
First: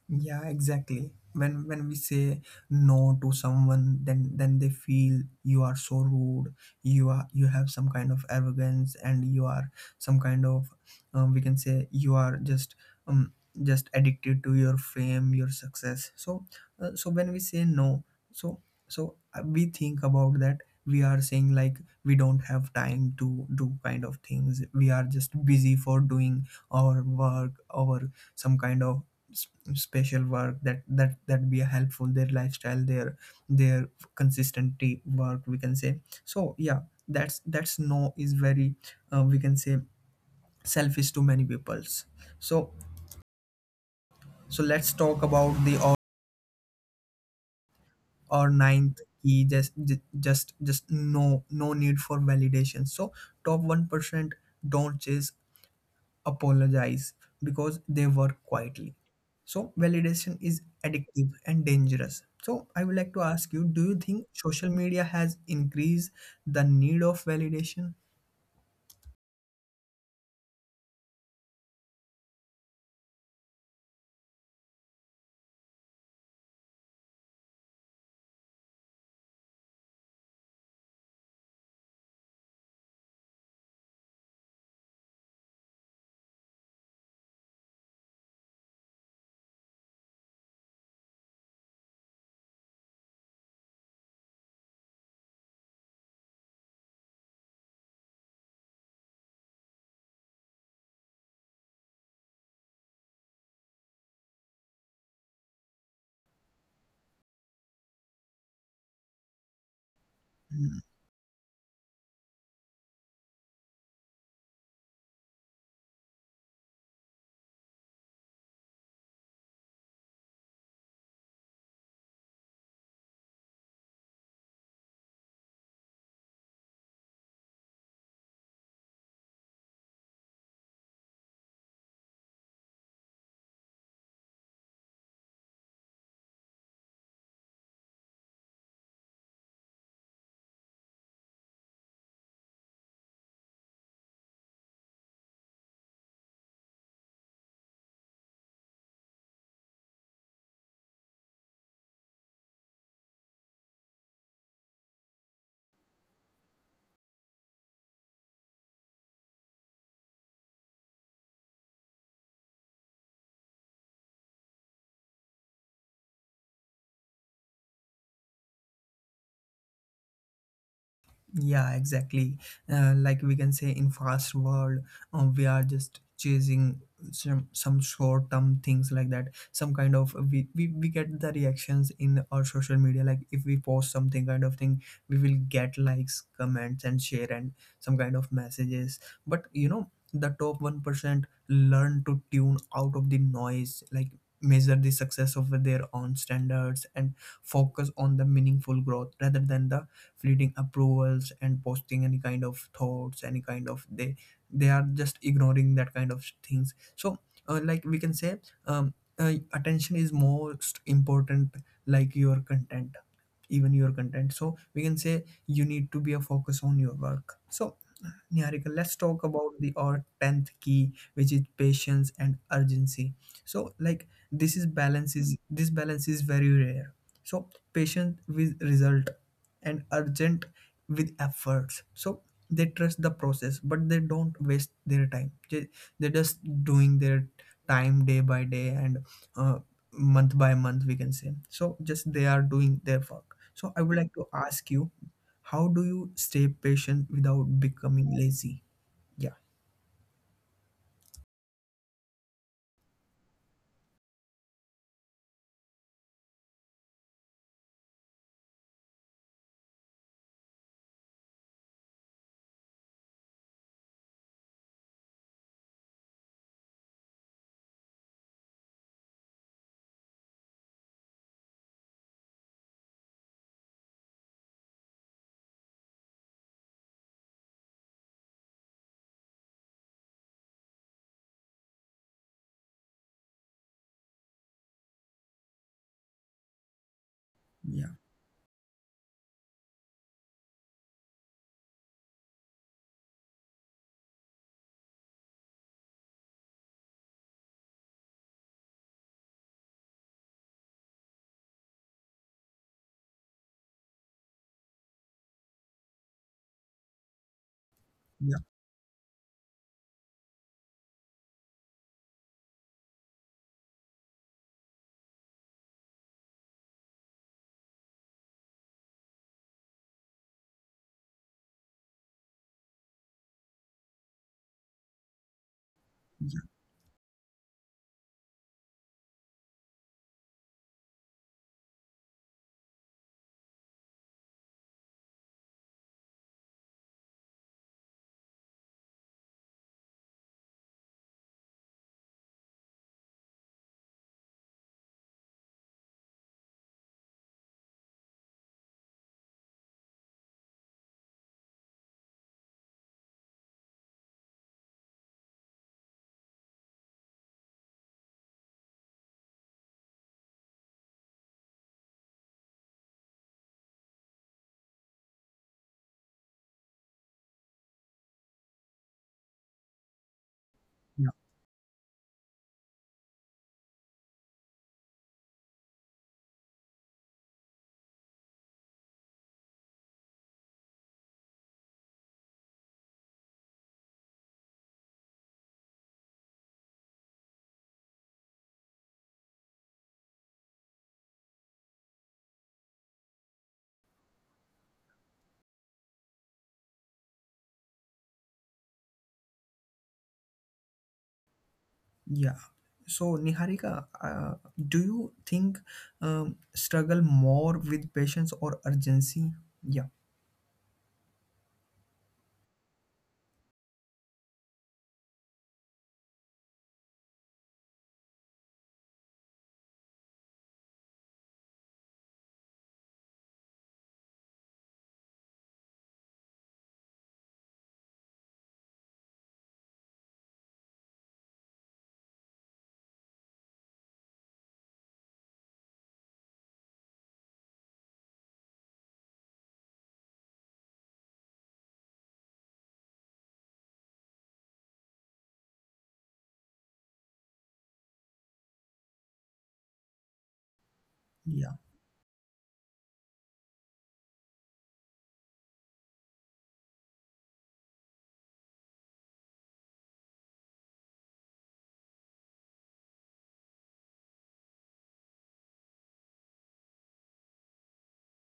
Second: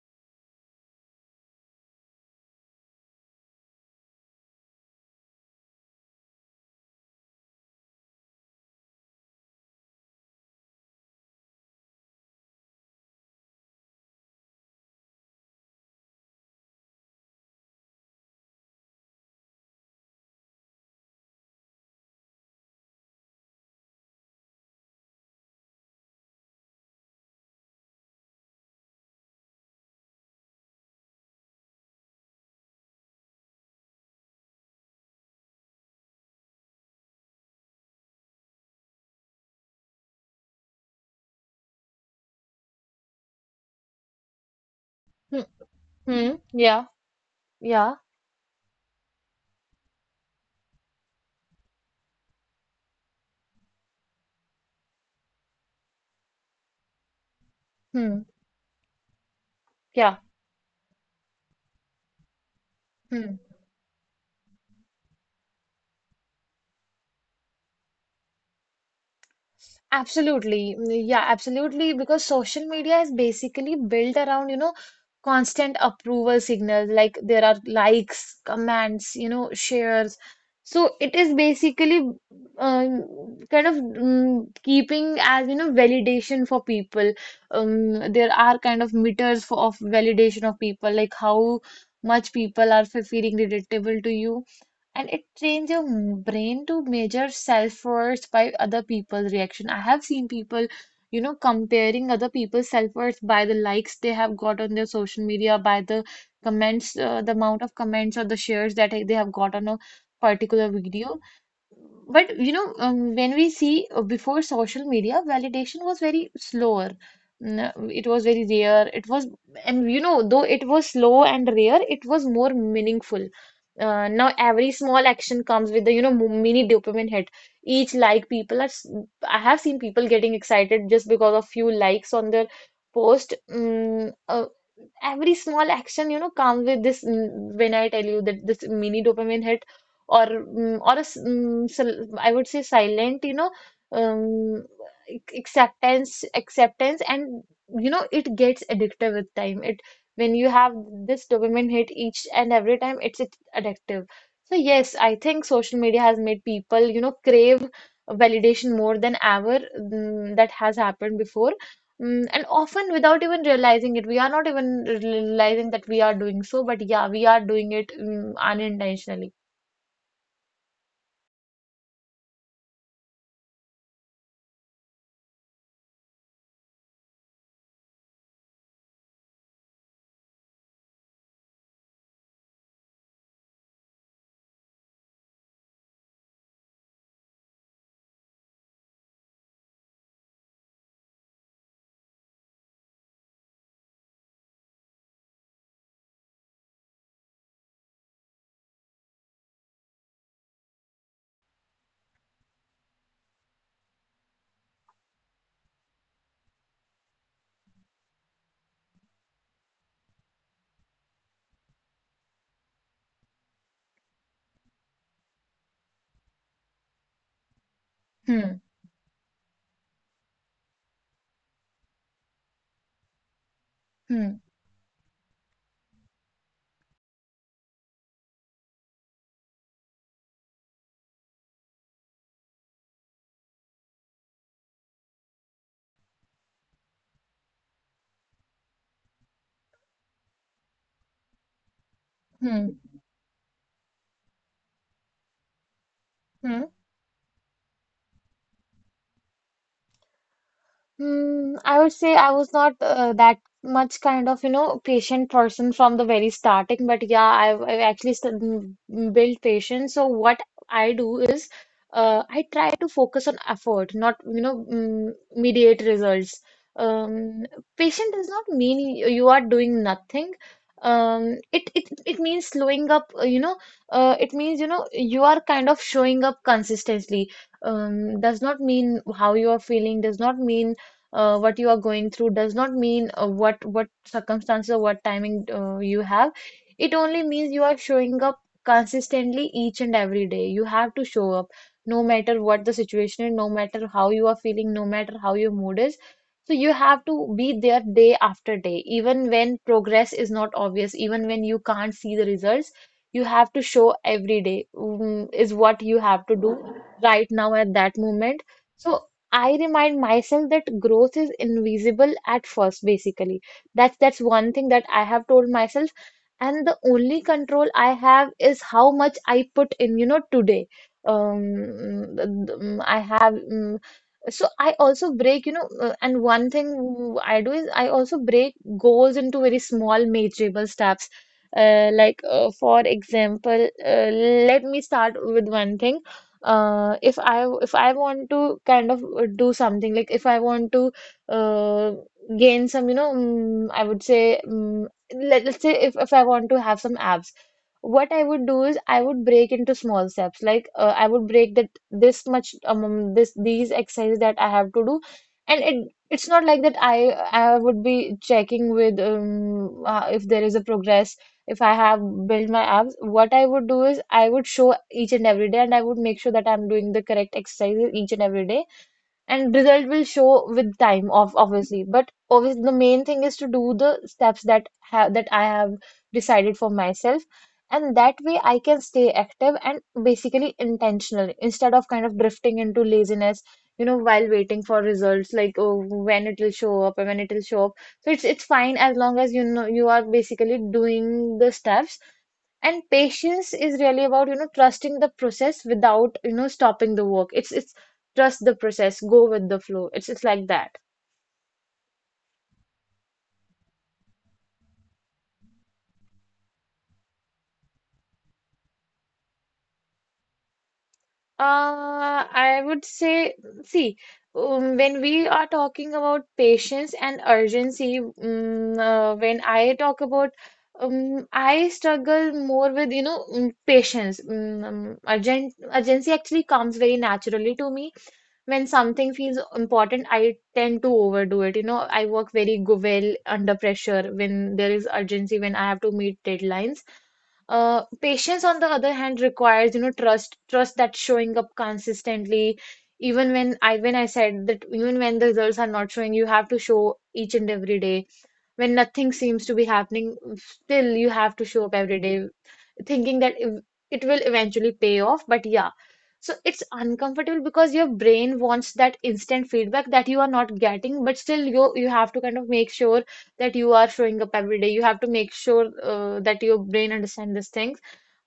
Speaker 1: Yeah, exactly. When when we say no to someone, then then they feel you are so rude. You are you have some kind of arrogance, and you are some kind of um, we can say you are just um just addicted to your fame, your success. So uh, so when we say no, so so uh, we think about that. We are saying like we don't have time to do kind of things. We are just busy for doing our work, our some kind of s- special work that that that be helpful their lifestyle, their their consistency work, we can say. So yeah, that's that's no is very uh, we can say selfish to many peoples. So so let's talk
Speaker 2: Hmm.
Speaker 1: about the or,
Speaker 2: Hmm, yeah. Yeah.
Speaker 1: or ninth key, just ju- just just no no need for validation. So top one percent don't chase apologize because they
Speaker 2: Hmm.
Speaker 1: work quietly. So
Speaker 2: Yeah.
Speaker 1: validation is addictive and dangerous. So I would like to ask you, do you think social media has increased the need of validation?
Speaker 2: Absolutely. Mm, Yeah, absolutely. Because social media is basically built around, you know, constant approval signals. Like there are likes, comments, you know, shares. So it is basically um, kind of um, keeping as, you know, validation for people. Um, there are kind of meters for, of validation of people, like how much people are fe- feeling relatable to you, and it trains your m- brain to measure self-worth by other people's reaction. I have seen people, you know, comparing other people's self-worth by the likes they have got on their social media, by the comments, uh, the amount of comments or the shares that they have got on a particular video. But you know, um, when we see uh, before social media, validation was very slower. N- It was very rare. It was, and you know, though it was slow and rare, it was more meaningful. Uh, now every small action comes with the, you know, mo- mini dopamine hit. Each like people are, s- I have seen people getting excited just because of few likes on their post. Mm, uh, every small action, you know, comes with this. mm, When I tell you that this mini dopamine hit or mm, or a s- mm, sil- I would say silent, you know, um, ac- acceptance, acceptance, and you know it gets addictive with time. It when you have this dopamine hit each and every time, it's, it's addictive. So yes, I think social media has made people, you know, crave validation more than ever mm, that has happened before. Mm, and often without even realizing it, we are not even realizing that we are doing so, but yeah, we are doing it mm, unintentionally.
Speaker 1: Yeah, exactly. Uh, like we can say in fast world, um, we are just chasing some some short term things like that. Some kind of we, we we get the reactions in our social media. Like if we post something kind of thing, we will get likes, comments, and share and some kind of messages. But you know, the top one percent learn to tune out of the noise. Like measure the success of their own standards and focus on the meaningful growth rather than the fleeting approvals, and posting any kind of thoughts, any kind of, they they are just ignoring that kind of things. So uh, like we can say, um, uh, attention is most important, like your content, even your content. So we can say you need to be a focus on your work. So Niharika, let's talk about the our tenth key, which is patience and urgency. So, like
Speaker 2: hmm
Speaker 1: this is balance is this balance is very rare. So, patient with result and urgent with efforts. So they trust the process, but they don't waste their time. They they're just doing their time day by day and uh, month by month, we can say. So just they are
Speaker 2: hmm
Speaker 1: doing their work. So I would like to ask you, how do you
Speaker 2: hmm
Speaker 1: stay patient without becoming lazy? Yeah,
Speaker 2: Mm, I would say I was not uh, that much kind of, you know, patient person from the very starting, but yeah, I've, I've actually st- m- m- built patience. So what I do is, uh, I try to focus on effort, not, you know, mm, immediate results. Um, Patient does not mean y- you are doing nothing. Um, it it it means slowing up. uh, You know, uh, it means you know you are kind of showing up consistently, um, does not mean how you are feeling, does not mean uh, what you are going through, does not mean uh, what what circumstances or what timing uh, you have. It only means you are
Speaker 1: yeah,
Speaker 2: showing up consistently each and every day. You have to show up no matter what the situation is, no matter how you are feeling, no matter how your mood is. So you have to be there day after day, even when progress is not obvious, even when you can't see the results, you have to show every day, mm, is what you have to do right now at that moment.
Speaker 1: yeah,
Speaker 2: So I remind myself that growth is invisible at first, basically. That's that's one thing that I have told myself. And the only control I have is how much I put in, you know, today. Um, th- th- I have mm, so I also break, you know, uh, and one
Speaker 1: yeah,
Speaker 2: thing w- I do is I also break goals into very small measurable steps. Uh, like uh, for example, uh, let me start with one thing. Uh, if I if I want to kind of uh, do something, like if I want to uh, gain some, you know, mm I would say, mm let, let's say if, if I want to have some abs, what I would do is I would break into small steps. Like uh, I would break that this much, um, this these exercises that I have to do, and it it's not like that I I would be checking with um, uh, if there is a progress, if I have built my abs. What I would do is I would show each and every day, and I would make sure that I'm doing the correct exercises each and every day, and result will show with time
Speaker 1: yeah.
Speaker 2: of obviously. But obviously the main thing is to do the steps that have that I have decided for myself, and that way I can stay active and basically intentional instead of kind of drifting into laziness, you know, while waiting for results, like, oh, when it will show up and when it will show up. So it's it's fine as long as you know you are basically doing the steps, and patience is really about, you know, trusting the process without, you know, stopping the work. it's it's trust the process, go with the flow. it's it's like that.
Speaker 1: yeah. So, Niharika, uh, do you think um, struggle more with patience or urgency? Yeah,
Speaker 2: uh I would say, see, um, when we are talking about patience and urgency, um, uh, when I talk about, um, I struggle more with, you know, um, patience. Um, um, urgent Urgency actually comes very naturally to me. When something feels important, I tend to overdo it. You know, I work very, go well under pressure when there is urgency, when I have to meet deadlines. Uh, patience, on the other hand, requires, you know, trust, trust that showing up consistently. Even when I when I said that, even when the results are not showing, you have to show each and every day. When nothing seems to be happening, still you have to
Speaker 1: yeah,
Speaker 2: show up every day, thinking that ev- it will eventually pay off. But yeah, so it's uncomfortable because your brain wants that instant feedback that you are not getting, but still you you have to kind of make sure that you are showing up every day. You have to make sure uh, that your brain understands these things.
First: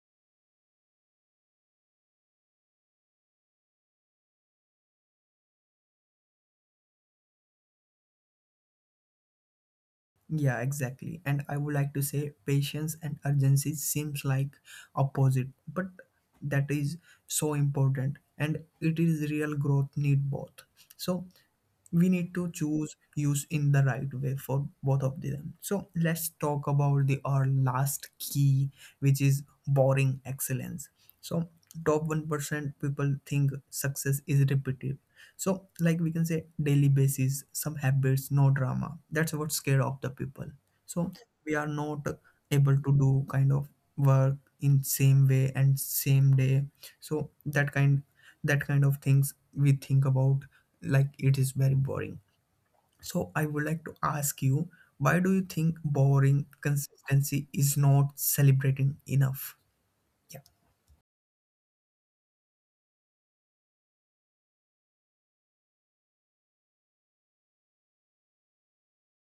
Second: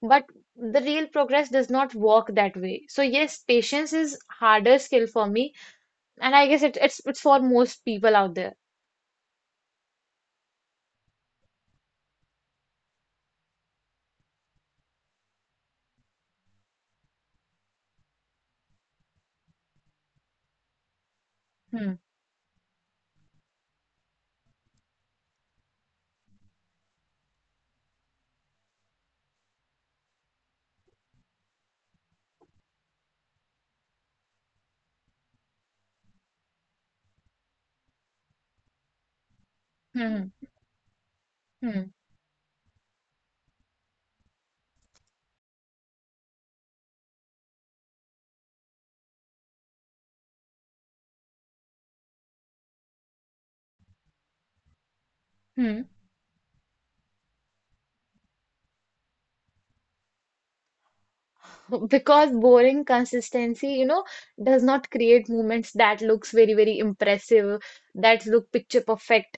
Speaker 2: But the real progress does not work that way. So yes, patience is harder skill for me, and I guess it, it's it's for most people out there.
Speaker 1: yeah, exactly. And I would like to say patience and urgency seems like opposite, but that is so important, and it is real growth need both. So
Speaker 2: Hmm.
Speaker 1: we need to choose use in the right way for both of them. So let's talk about the our last key, which is boring excellence. So top one percent people think success is repetitive. So like we can say daily basis some habits, no drama, that's what scared of the
Speaker 2: Hmm.
Speaker 1: people. So we are
Speaker 2: Hmm.
Speaker 1: not able to do kind of work in same way and same day. So that kind that kind of things we think about, like it is very boring. So I would like to ask you, why do you think
Speaker 2: Hmm.
Speaker 1: boring consistency is not celebrating enough? Yeah,
Speaker 2: [LAUGHS] Because boring consistency, you know, does not create movements that looks very very impressive, that look picture perfect.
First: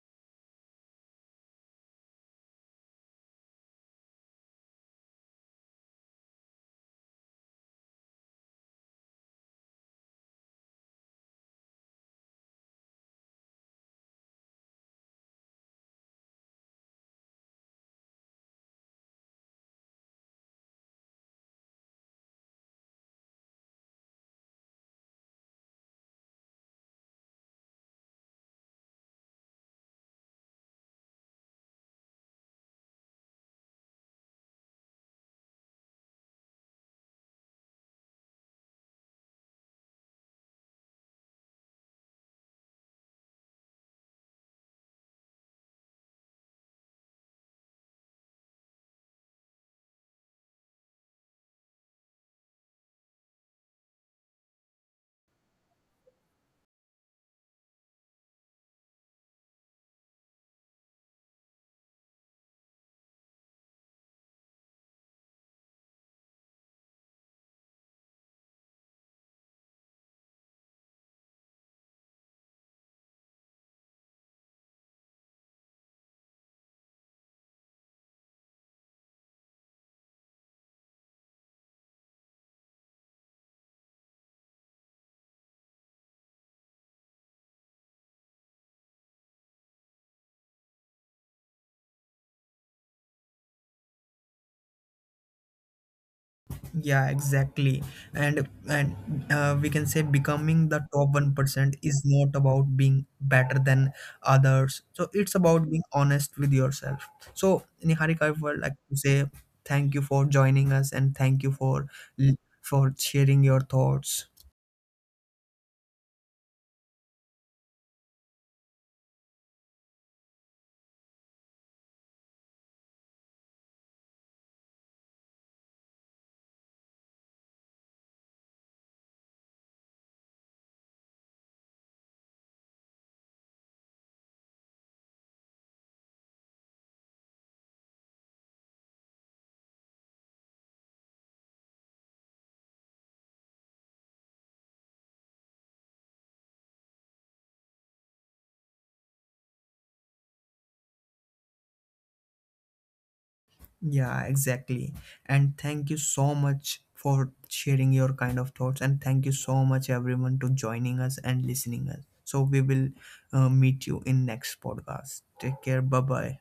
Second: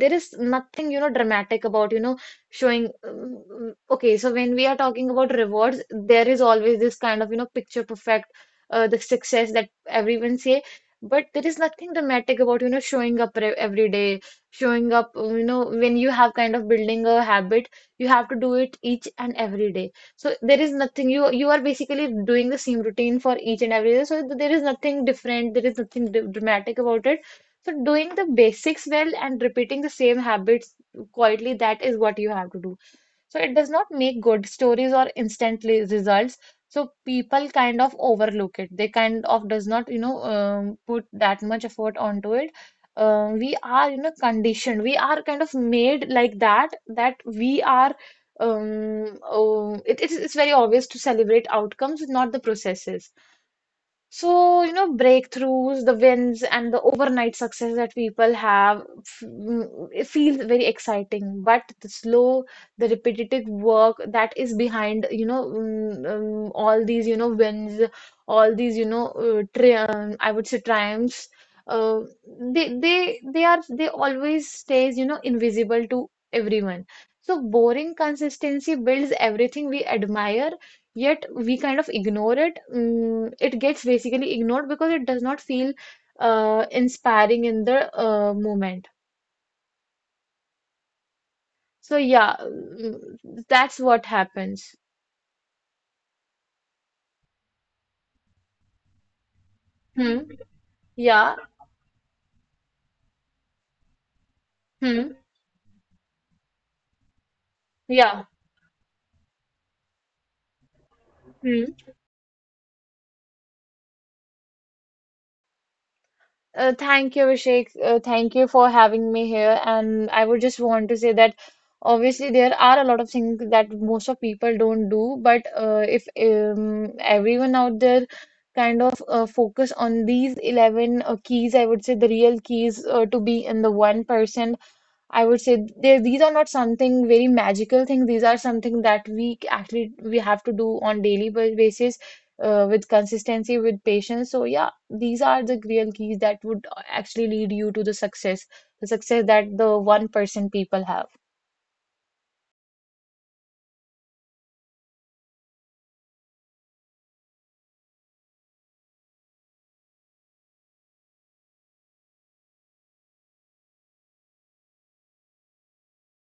Speaker 2: There is nothing, you know, dramatic about, you know, showing um, mm, okay, so when we are talking about rewards, there is always this kind of, you know, picture perfect, uh, the success that everyone say. But there is nothing dramatic about, you know, showing up re- every day, showing up, uh, you know, when you have kind of building a habit, you have to do it each and every day. So there is nothing, you you are basically doing the same routine for each and every day. So there is nothing different. There is nothing d dramatic about it. So doing the basics well and repeating the same habits quietly, that is what you have to do. So it does not make good stories or instantly results. So people kind of overlook it. They kind of does not, you know, um, put that much effort onto it. Uh, we are, you know, conditioned. We are kind of made like that, that we are, um, oh, it, it's, it's very obvious to celebrate outcomes, not the processes. So, you know, breakthroughs, the wins, and the overnight success that people have f- mm, it feels very exciting. But the slow, the repetitive work that is behind, you know, mm, um, all these, you know, wins, all these, you know, uh, tri um, I would say triumphs, uh, they, they, they are, they always stays, you know, invisible to everyone. So boring consistency builds everything we admire, yet we kind of ignore it. Mm, it gets basically ignored because it does not feel uh, inspiring in the uh, moment. So yeah, mm, that's what happens.
Speaker 1: yeah, exactly. And and uh, we can say
Speaker 2: Hmm.
Speaker 1: becoming the top one
Speaker 2: Yeah.
Speaker 1: percent is not about being better than others. So
Speaker 2: Hmm.
Speaker 1: it's about being honest with yourself. So Niharika,
Speaker 2: Yeah.
Speaker 1: I would like to say thank you for joining us, and thank you
Speaker 2: Hmm.
Speaker 1: for for sharing your thoughts.
Speaker 2: Uh, thank you, Abhishek. Uh, thank you for having me here. And I would just want to say that obviously there are a lot of things that most of people don't do, but uh, if um, everyone out there kind of uh, focus on these eleven uh, keys, I would say the real keys uh, to be in the one person. I would say they, these are not something very magical thing. These are something that we c- actually we have to do on daily ba- basis uh, with consistency, with patience. So yeah, these are the real keys that would uh, actually lead you to the success, the success that the one percent people have.
Speaker 1: Yeah, exactly. And thank you so much for sharing your kind of thoughts. And thank you so much, everyone, to joining us and listening us. So we will uh, meet you in next podcast. Take care. Bye bye.